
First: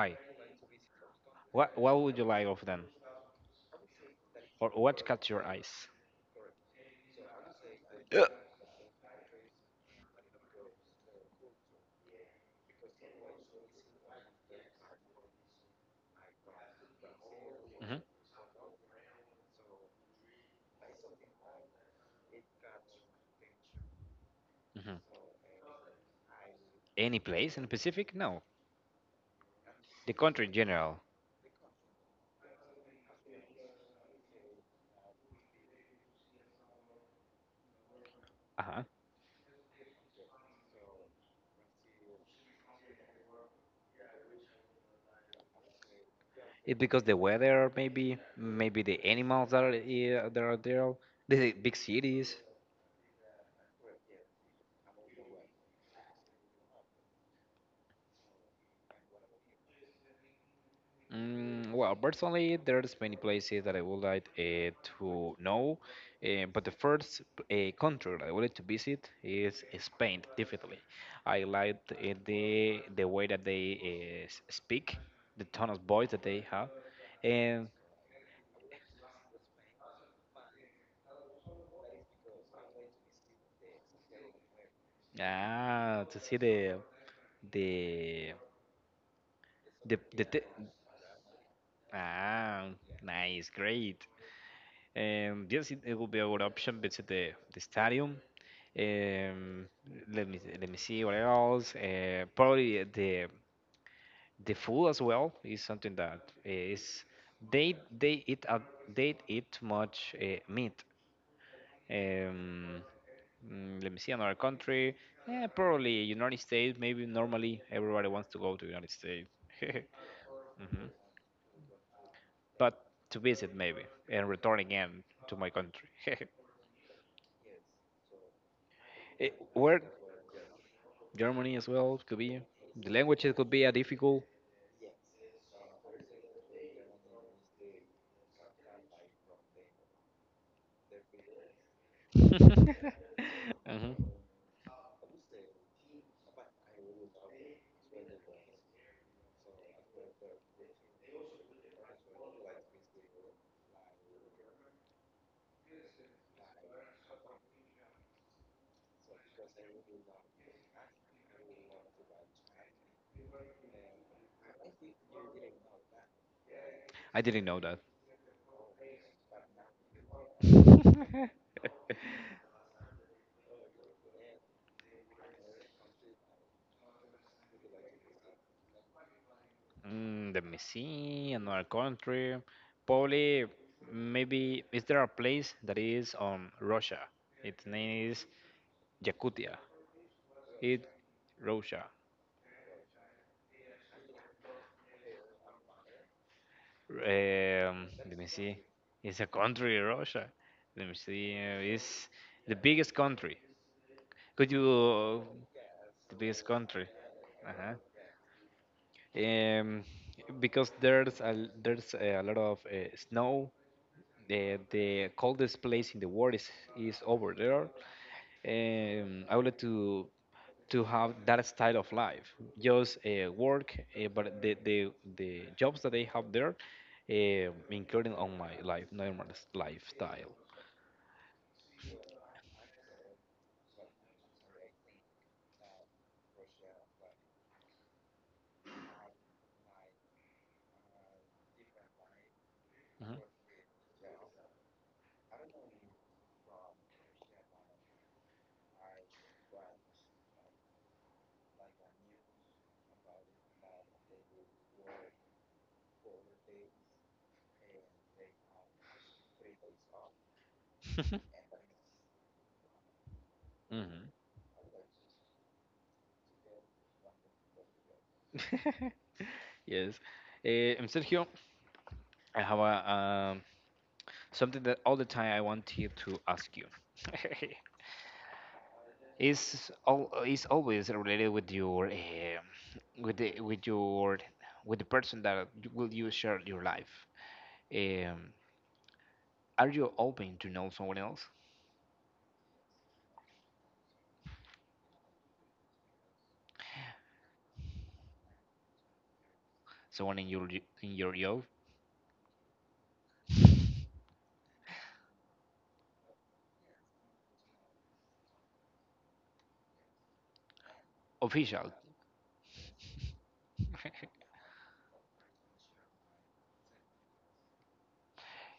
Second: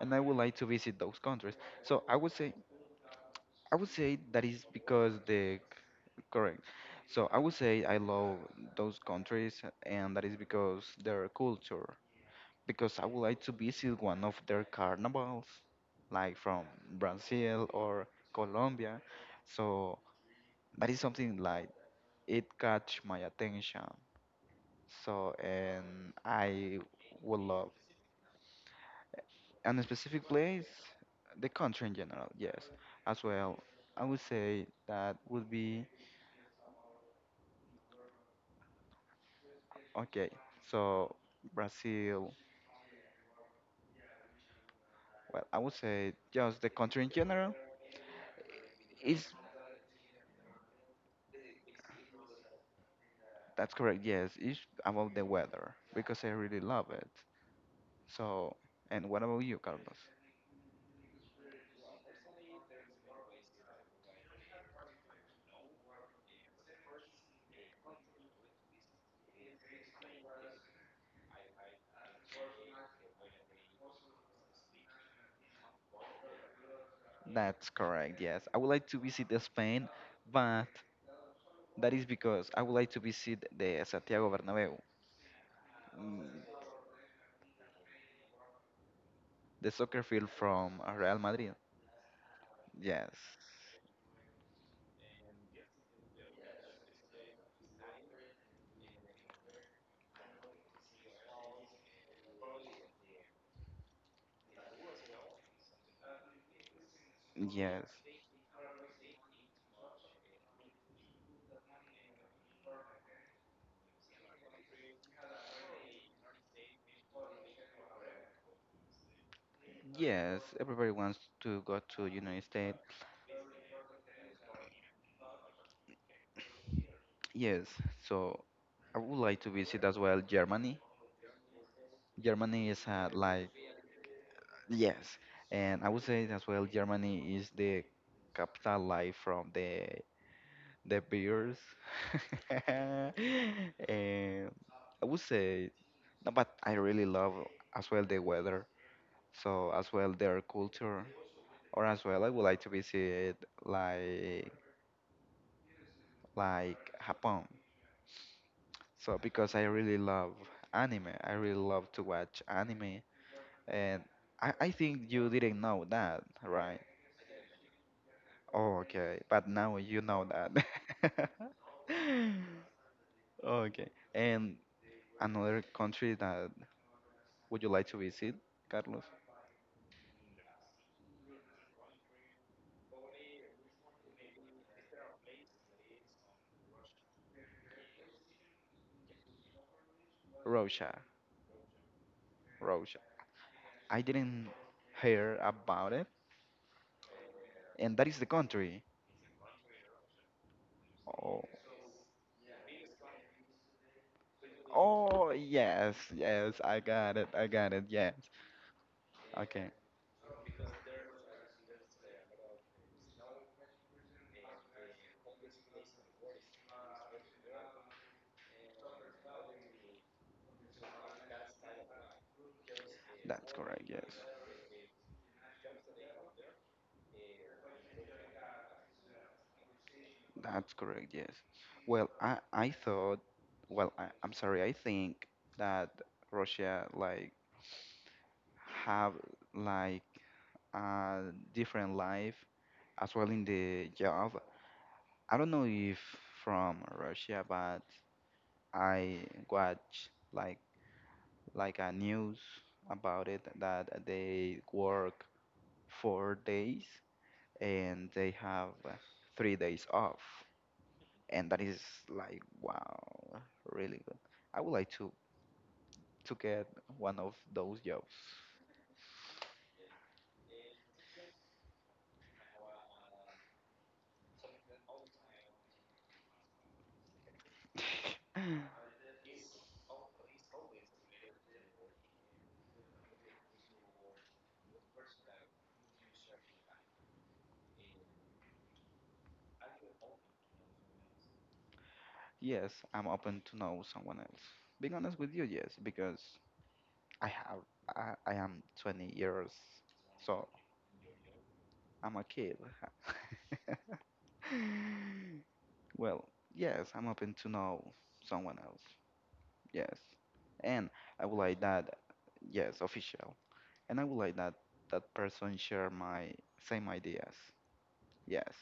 and I would like to visit those countries.
What
So
would you like of them?
I would say that is
Or what
because
catch your
the
eyes?
correct. So I would say I love those countries, and that is because their culture. Because I would like to visit one of their carnivals, like from Brazil
Hmm.
or Colombia. So that is something like it catch my attention.
Hmm.
So and I
Any
would
place in
love.
Pacific? No.
And a
The
specific
country in
place,
general.
the country in general, yes. As well, I would say that would be
Uh-huh.
okay. So Brazil, well, I would say just the
It's
country
because
in
the
general
weather, maybe, maybe the
is
animals that are, that are there, the big cities.
that's correct. Yes, it's about the weather because I really love it. So, and what about you, Carlos?
Mm, well, personally, there's many places that I would like to know, but the first country that I would like to visit is Spain, definitely. I like the way that they speak, the tone of voice that they have, and
That's correct. Yes, I would like to visit the Spain, but that is because I would like to visit the Santiago Bernabeu,
ah, to
mm,
see the the
the
the
soccer
the,
field
te-
from Real Madrid.
Ah,
Yes.
nice, great. Yes, it will be a good option visit the stadium. Um, Let me see what else. Probably the food as well is something that is they
Yes.
they eat a, they eat much meat. Um, Let me see another country. Yeah, probably United States. Maybe normally everybody wants to go to United States. Hmm.
Yes. Everybody wants to go to United
But
States.
to visit maybe and return again to my country.
Yes. So I would
It,
like to
where
visit as well Germany.
Germany as well could be
Germany is
the language, it could
like
be a difficult.
yes, and I would say as well Germany is the capital life from the beers. And
Mhm.
I would say no, but I really love as well the weather, so as well their culture, or as well I would like to visit like like Japan. So because I really love anime, I really love to watch anime, and I think you didn't know that, right?
I didn't know that.
Oh, okay, but now you know that. Okay, and another country that would you like to visit, Carlos?
Mm, let me see another country. Probably maybe is there a place that is on Russia? Its name is Yakutia. It
Russia,
Russia.
Russia. I didn't hear about it, and that
Let
is the
me see.
country.
It's a country, Russia. Let me see.
Oh,
It's the biggest country. Could you
oh yes,
the biggest
yes,
country?
I got
Uh-huh.
it, yes. Okay.
Um, because there's a lot of snow. The coldest place in the world is over there. I would like to have that style of life, just
That's
work,
correct, yes.
but the jobs that they have there, including on my life, normal lifestyle.
That's correct, yes. Well, I thought, well, I'm sorry, I think that Russia like have like a different life as well in the job. I don't know if from Russia, but I watch like a news about it that they work 4 days and they have 3 days off.
Hmm.
And that is like, wow, really
Hmm.
good. I would like to get one of those jobs.
Yes. And Sergio, I have a something that all the time I wanted to ask you. Is all is always related with your eh, with the with your with the person that you- will you share your life. Um, are you open to know someone else,
Yes, I'm open to know someone else. Being honest with you, yes, because I have I am 20 years,
someone in
so
your in your job,
I'm a kid. Well, yes, I'm open to know someone else. Yes. And I would like
official?
that, yes, official. And I would like that that person share my same ideas. Yes.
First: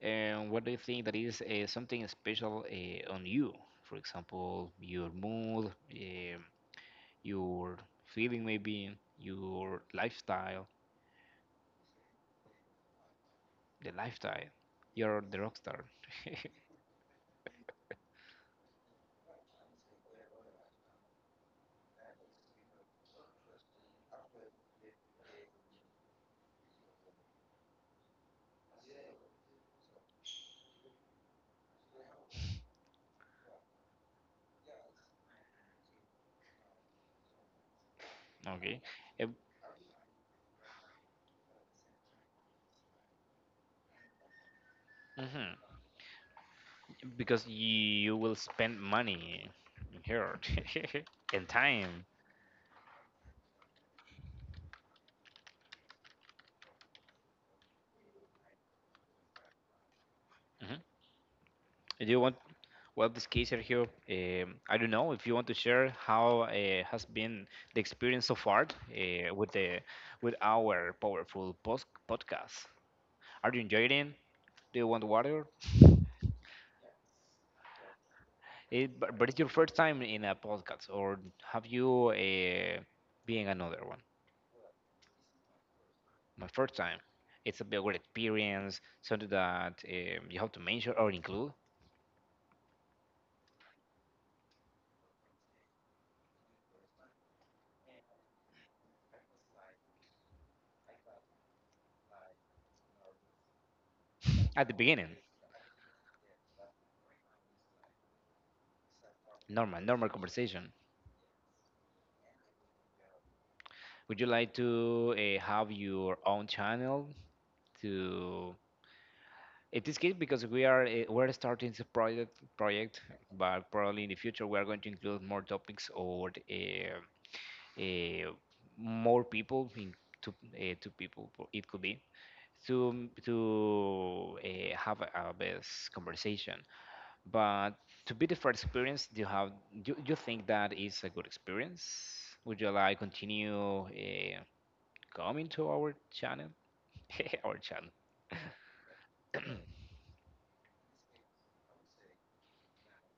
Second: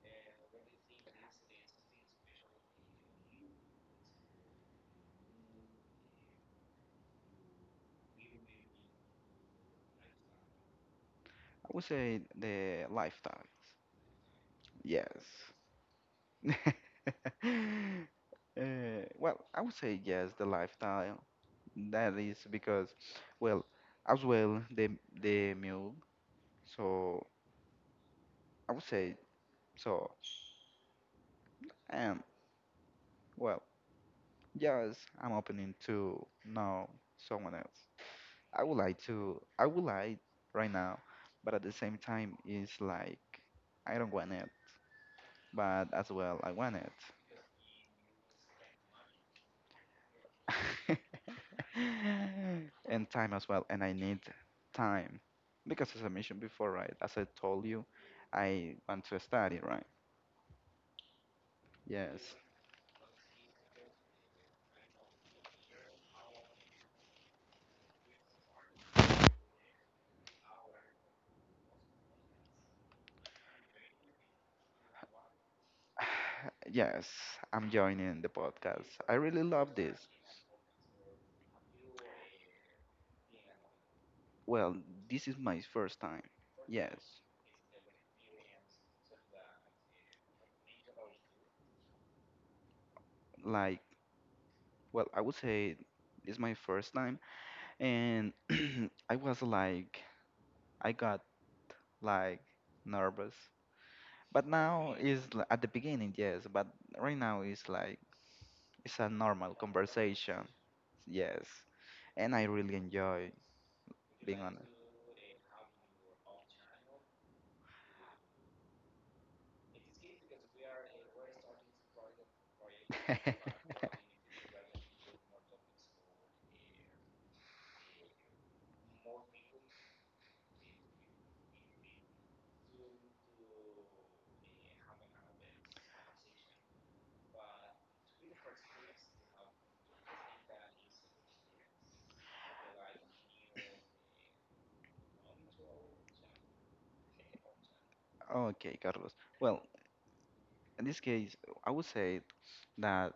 And what do you think that is something special on you? For example, your mood, your feeling, maybe your lifestyle,
I would say the lifetimes.
the lifestyle. You're the
Yes.
rock star.
Well, I would say yes, the lifestyle. That is because, well, as well the meal. So I would say so. And well, yes, I'm opening to know someone else. I would
Okay.
like
Um,
to. I would like right now, but at the same time, it's like I don't want it,
mhm.
but as well I want it.
Because you will spend money in here and time.
And time as well. And I need time because, as I mentioned before, right? As I told you, I want to study, right?
Mhm. Do you
Yes.
want? Well, this case are here. I don't know if you want to share how has been the experience so far uh, with the with our powerful post podcast. Are you enjoying it? Do you want water?
Yes, I'm joining the podcast.
It,
I
but it's
really
your first
love this.
time in a podcast, or have you been another one?
Well, this is my first time.
My first
Yes.
time. It's a bit of experience, something that you have to mention or include.
Like, well, I would say it's my first time. And I was like, I got like nervous. But
At the
now
beginning.
is at the beginning, yes. But right now is like, it's a normal
Normal normal
conversation.
conversation.
Yes. And I really enjoy
Would you
being
like
on
to have your own channel to in this case, because we are we're starting this project,
it.
but probably in the future we are going to include more topics or uh, more people in two, two people, it could be to have a best conversation. But to be the first experience, do you have do you think that is a good experience? Would you like continue coming to our channel? Our channel.
Okay, Carlos. Well, in this case, I would say that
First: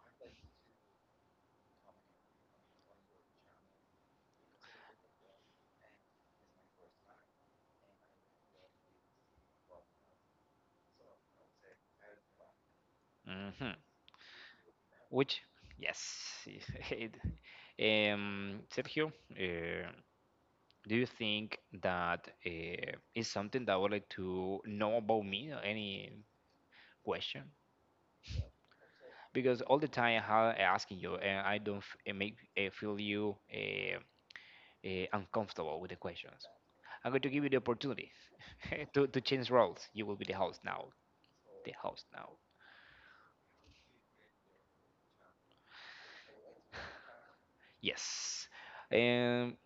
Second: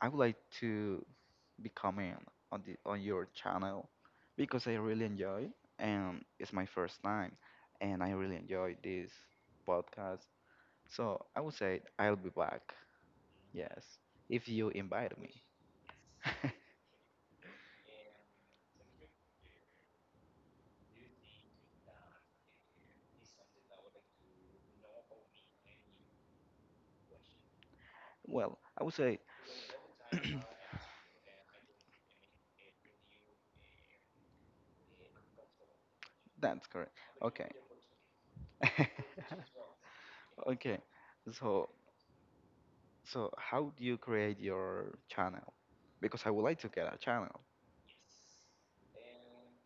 I would like to be coming on your channel because I really enjoy and it's my first time and I really enjoy this podcast. So I would say I'll be back.
Hmm.
Yes, if you invite me.
Which yes, it, Sergio, uh, do you think that is something that I would like to know about me? Or any question?
Well, I would say
Because all the time I asking you, and I don't make feel you. Uncomfortable with the questions.
that's correct.
I'm going to give
Okay.
you the opportunity to change roles. You will be the host
Okay.
now.
So
The host now.
so how do you create your channel? Because I would like to get a channel.
Yes. Um,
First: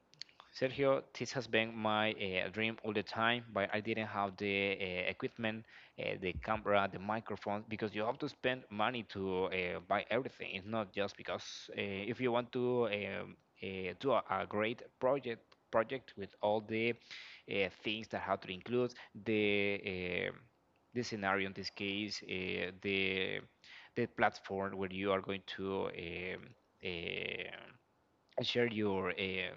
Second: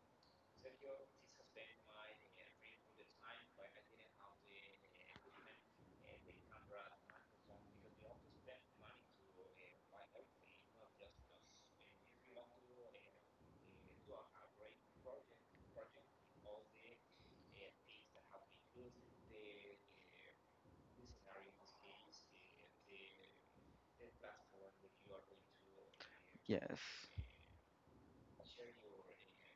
Sergio, this has been my dream all the time, but I didn't have the equipment, the camera, the microphone, because you have to spend money to buy everything. It's not just because if you want to do a great project with all the things that have to include the uh, the scenario in this case, the platform where you are going to
Yes.
share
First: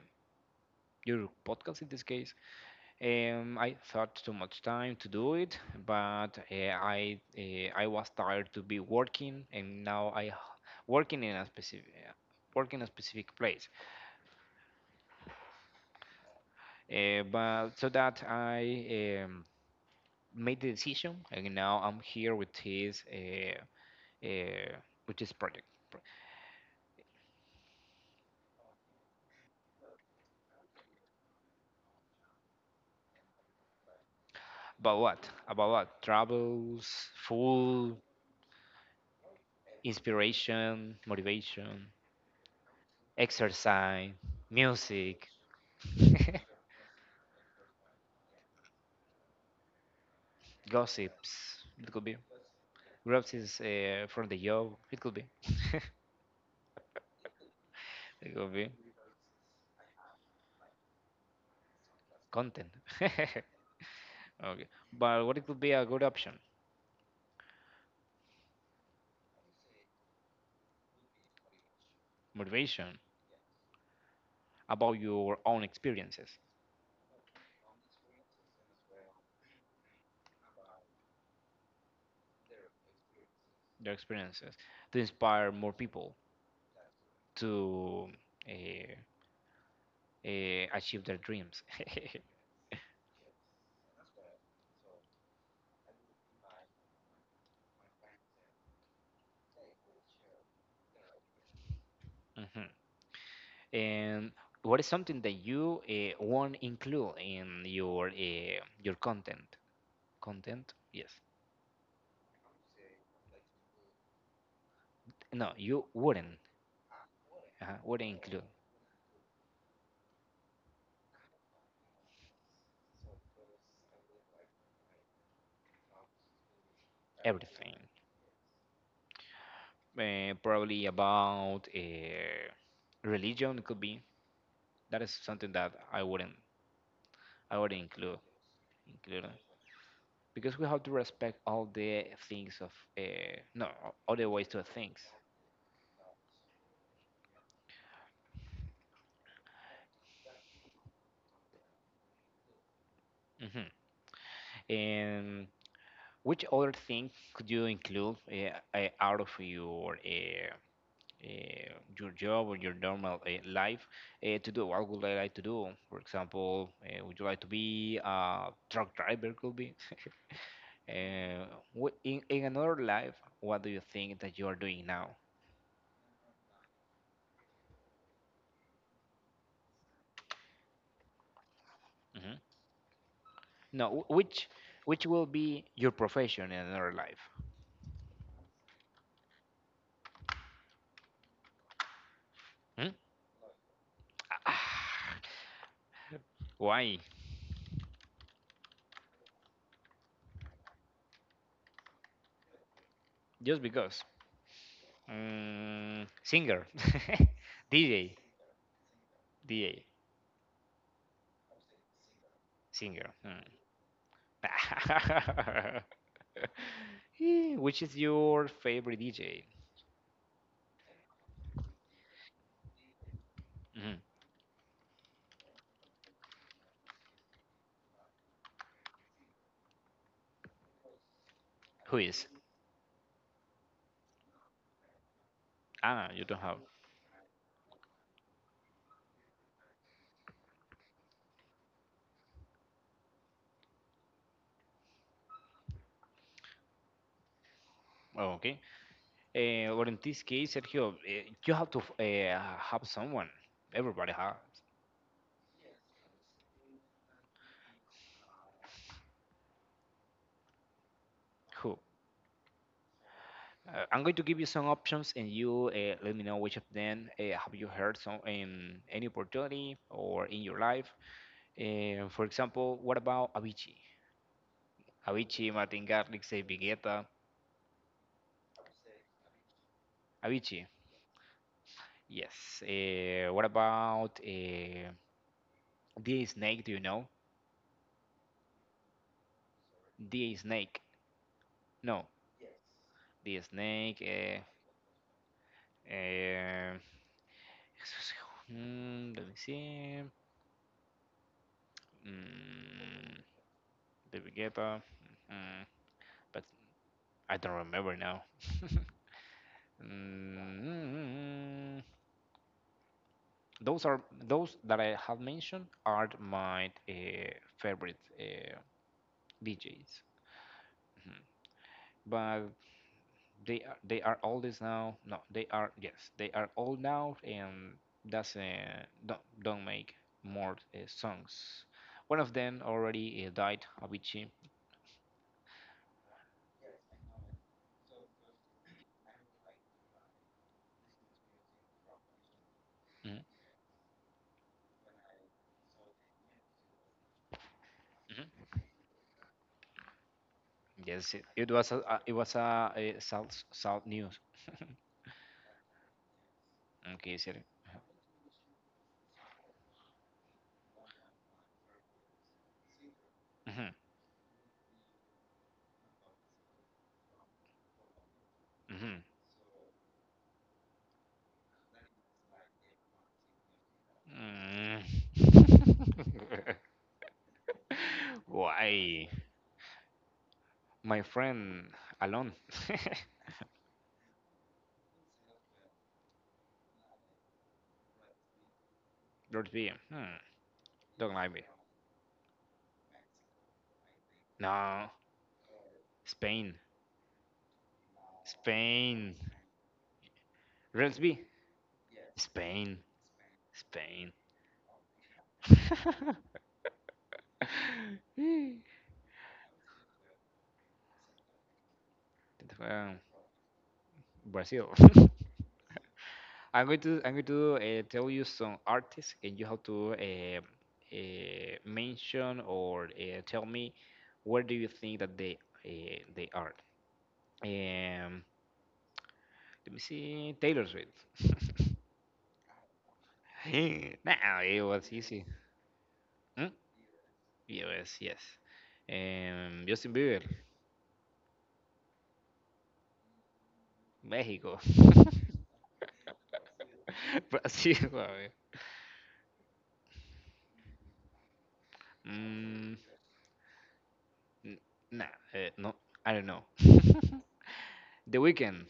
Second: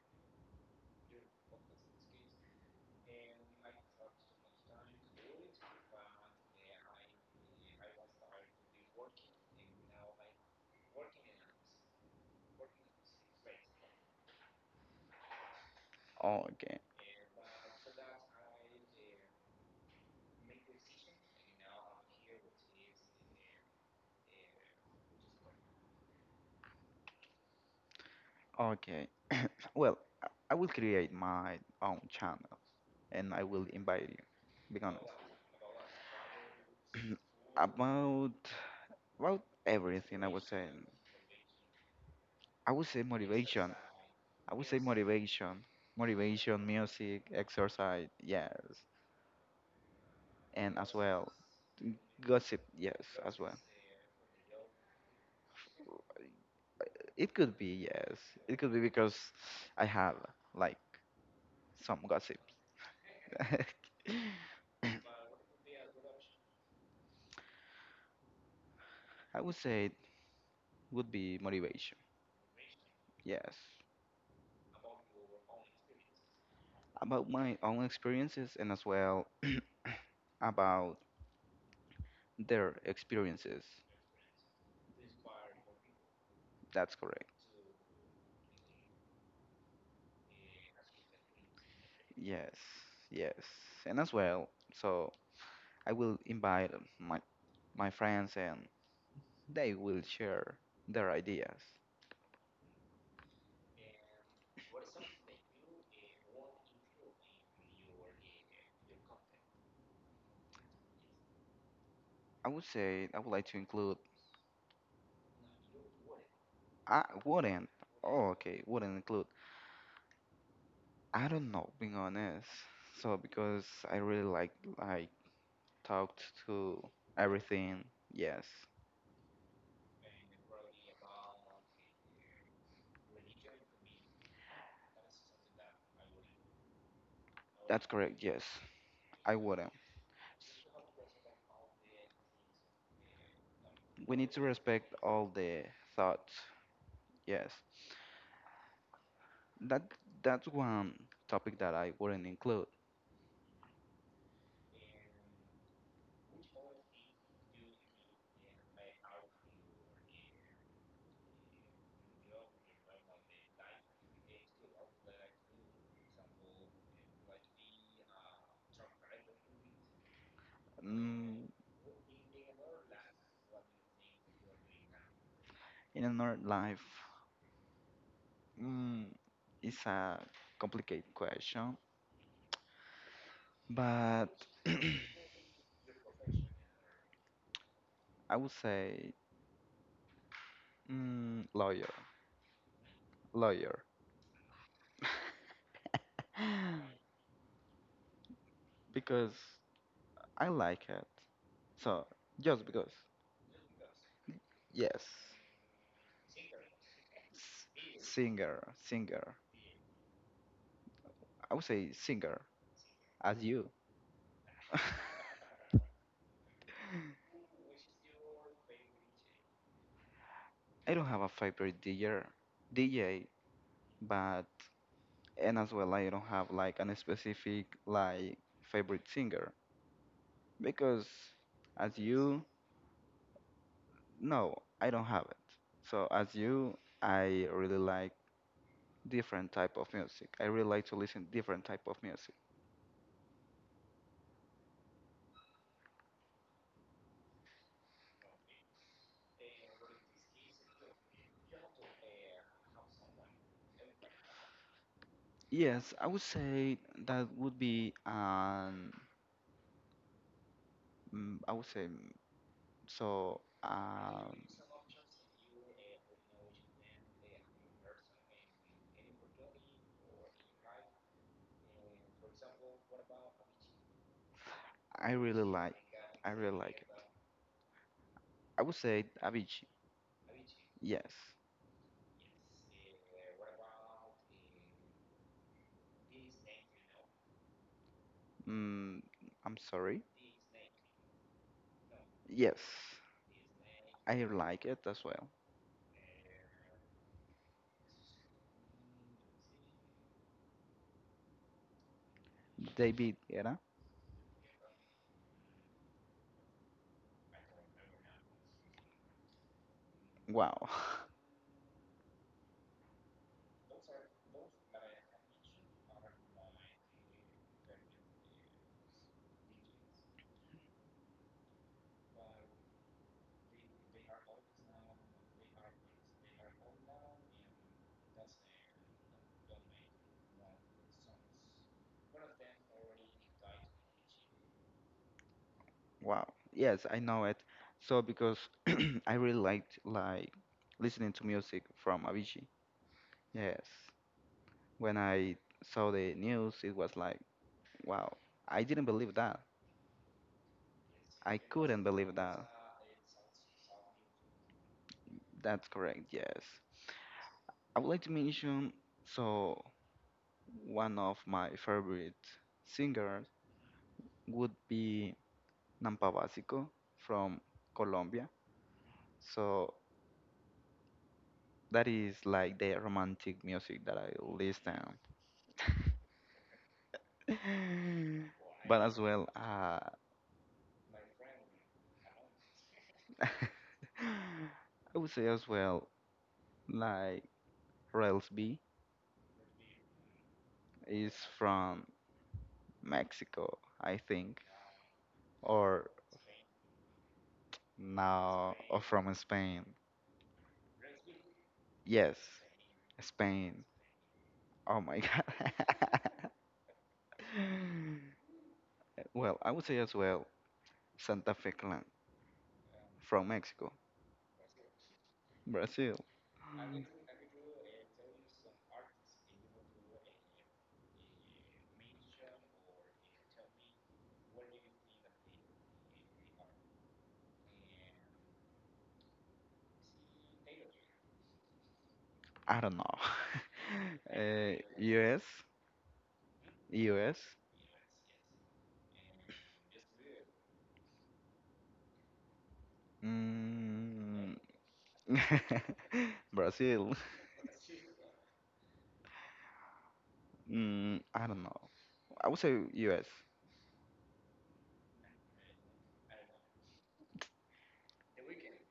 your podcast in this case. I thought too much time to do it, but I was tired to be working, and now working in a specific work in a specific place.
Okay.
But so that I made the decision, and now I'm here with his uh, with this project. Pro-
Okay. Well, I will create my own channel and I will invite you. Be
About
honest.
what? About what? Travels, full
About about everything I would say.
inspiration, motivation.
I would say motivation.
Exercise,
I would say
music,
motivation. Motivation, music, exercise, yes. And as well
gossips. It could be
gossip, yes, as well.
gossips from the job. It could be. It
It could be, yes.
could
It
be
could be because I have like some gossip.
content. Okay, but what it could be a good option?
I would say it would be motivation,
Motivation
yes.
about your own experiences,
About my own experiences and as well about their experiences.
their experiences, to inspire more people
That's correct.
to uh, achieve their dreams.
Yes, yes. And as well, so I will invite my my friends and they will share their ideas.
Mhm. And what is something that you want include in your content? Content, yes.
I would say I would like to include.
No, you wouldn't.
I wouldn't.
Wouldn't
Oh,
include
okay, wouldn't include. I don't know, being honest. So because I really like talked to everything.
everything.
Yes,
Probably about religion could be. That is something that I wouldn't, I wouldn't
that's correct.
include,
Yes,
include,
I wouldn't.
because we have to respect all the things of uh, no,
We
all the
need to
ways to
respect
things.
all the thoughts. Yes, that that's one topic that I wouldn't include.
Hmm. And which other thing could you include out of uh, your job or your normal life to do? What would I like to do? For example, would you like to be a truck driver? Could be. uh,
Mm,
in another life, what do you think that you are doing now?
in another life, mm, it's a complicated question,
Hmm. No,
but
which will be your profession in another life?
I would say mm, lawyer,
Hmm?
lawyer.
Ah, why?
Because I like it. So just because,
Just because.
yes,
Mm, singer,
S-
DJ,
singer, singer.
DJ,
I would say singer
singer.
as
Hmm.
you.
Eh, which is your favorite DJ?
I don't have a favorite DJ,
Mhm.
but and as well I don't have like an specific like favorite singer because as
Who is?
you know I don't have it. So
Ah, you
as
don't have.
you, I really like different type of music. I really like to listen different type of music.
Oh, okay. Eh, well, in this case, Sergio, eh, you have to have someone. Everybody has.
Yes, I would say that would be I would
Who?
say mm, so
I'm going to
um
give you some options, and you let me know which of them have you heard some in any opportunity or in your life. Eh, for example, what about Avicii?
I really
Avicii,
like
Martin
I
Garrix,
really
David
like it.
Guetta.
I would say Avicii.
Avicii,
Yes.
yes. What about the snake? Do you know
Mm, I'm sorry.
the snake? No,
Yes,
the snake.
I like it as well.
Uh, hmm, let me see.
David
Mm,
Guetta.
David Guetta. Mm, but I don't remember now.
Wow.
Mm, those are, those that I have mentioned are my favorite DJs. Mhm. But they are old is now, no, they are, yes, they are old now and doesn't don't make more songs. One of them already died, Avicii.
Wow. Yes, I know it. So because I really liked like listening to music from Avicii.
Mhm,
Yes. When I saw the news, it was like, wow,
mhm.
I didn't believe that.
Yes, it,
I
it was a
couldn't believe
it was a,
that.
south, south news.
That's correct, yes.
Okay, sorry.
I would like to mention so one of my favorite singers
Mhm,
would be Nampa Basico from Colombia.
mhm,
So that is like the romantic music that I
mhm.
listen.
Mm.
But as
Why
well,
my friend alone?
I would say as well, like Railsby
Lord be, hmm,
is
don't like me,
from Mexico, I think,
no,
or
spain.
now or from
Spain.
Spain.
Ramsby?
Yes,
Spain.
Spain.
Spain.
Oh my God. Well, I would say as well, Santa Fe Clan
um,
from Mexico,
Brazil.
Brazil.
I'm going to tell you some artists, and you have to mention or tell me where do you think that they are. Um, let me see. Taylor Swift.
I don't know.
Nah,
Uh,
it was
US,
easy. Hmm?
US,
Yes, yes. Justin Bieber,
mm,
Mexico.
Brazil.
But sí,
Mm, I don't know. I would say
mm,
US.
n- nah, eh, no, I don't know. The weekend,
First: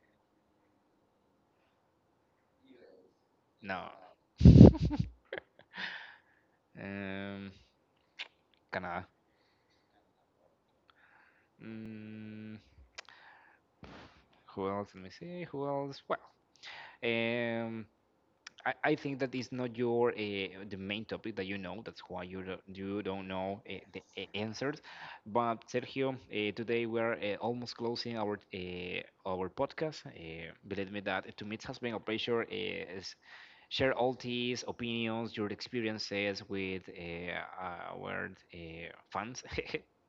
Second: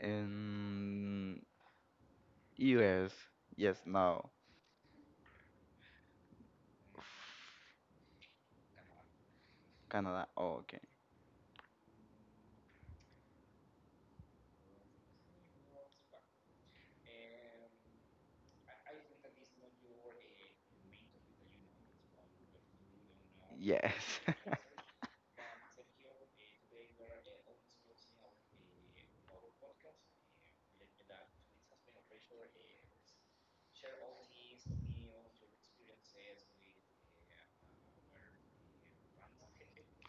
And US, yes,
no.
no.
Um, Canada.
Canada, oh, okay.
Mm, who else? Let me see. Who else? Well, um, I think that is not your the main topic that you know. That's why you do, you don't know
Yes.
the answers. But Sergio, today we're almost closing our podcast. Believe me that to me it has been a pleasure share all these opinions, your experiences with our fans,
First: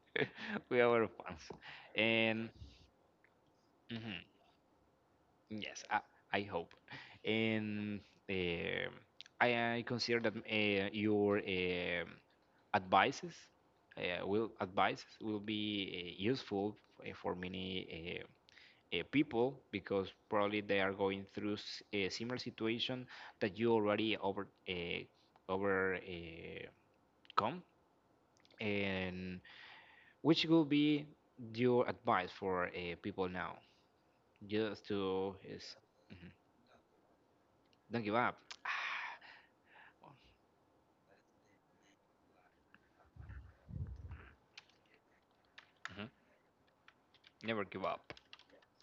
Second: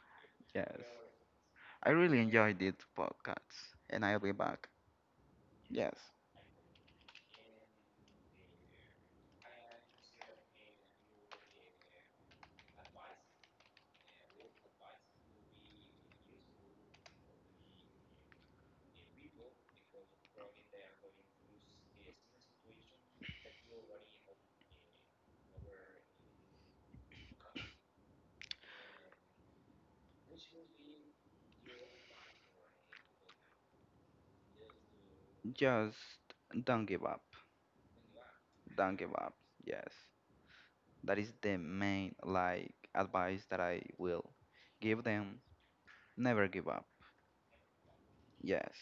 with
Yes.
our fans.
I really
And
enjoyed this podcast and
mhm,
I'll be back.
yes,
Yes.
I hope. And um, I consider that your advices will advices will be useful for many people because probably they are going through a similar situation that you already over overcome. And which will be your advice for people now? Just to is,
Just
mhm,
don't give up.
don't give up.
Don't give up. Yes. That is the main like advice that I will give them.
Mhm.
Never give up.
Never give up.
Yes.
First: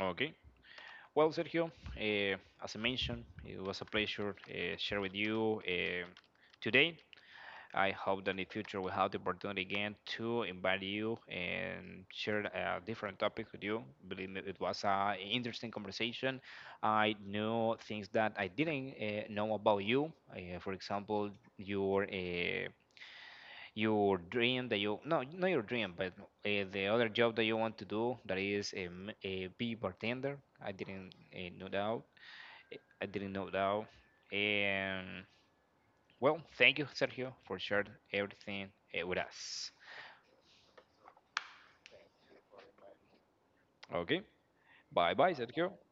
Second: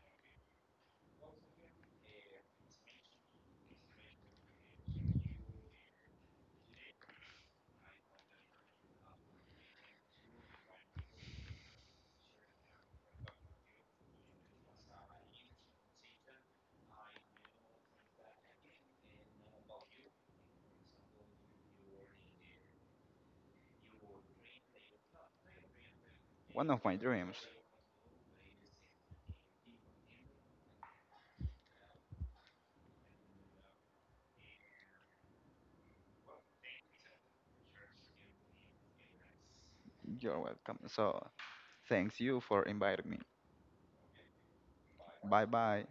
Okay. Well, Sergio, as I mentioned, it was a pleasure share with you today. I hope that in the future we have the opportunity again to invite you and share a different topic with you. Believe me, it was an interesting conversation. I know things that I didn't know about you. For example, your uh, your dream that you no, not your dream, but
One of
the
my
other job
dreams.
that you want to do, that is a, a be bartender. I didn't know that. I didn't know that. And well, thank you, Sergio, for sharing everything eh, with us.
You're welcome. So thanks you for inviting me.
Okay, bye bye,
Bye
Sergio.
bye.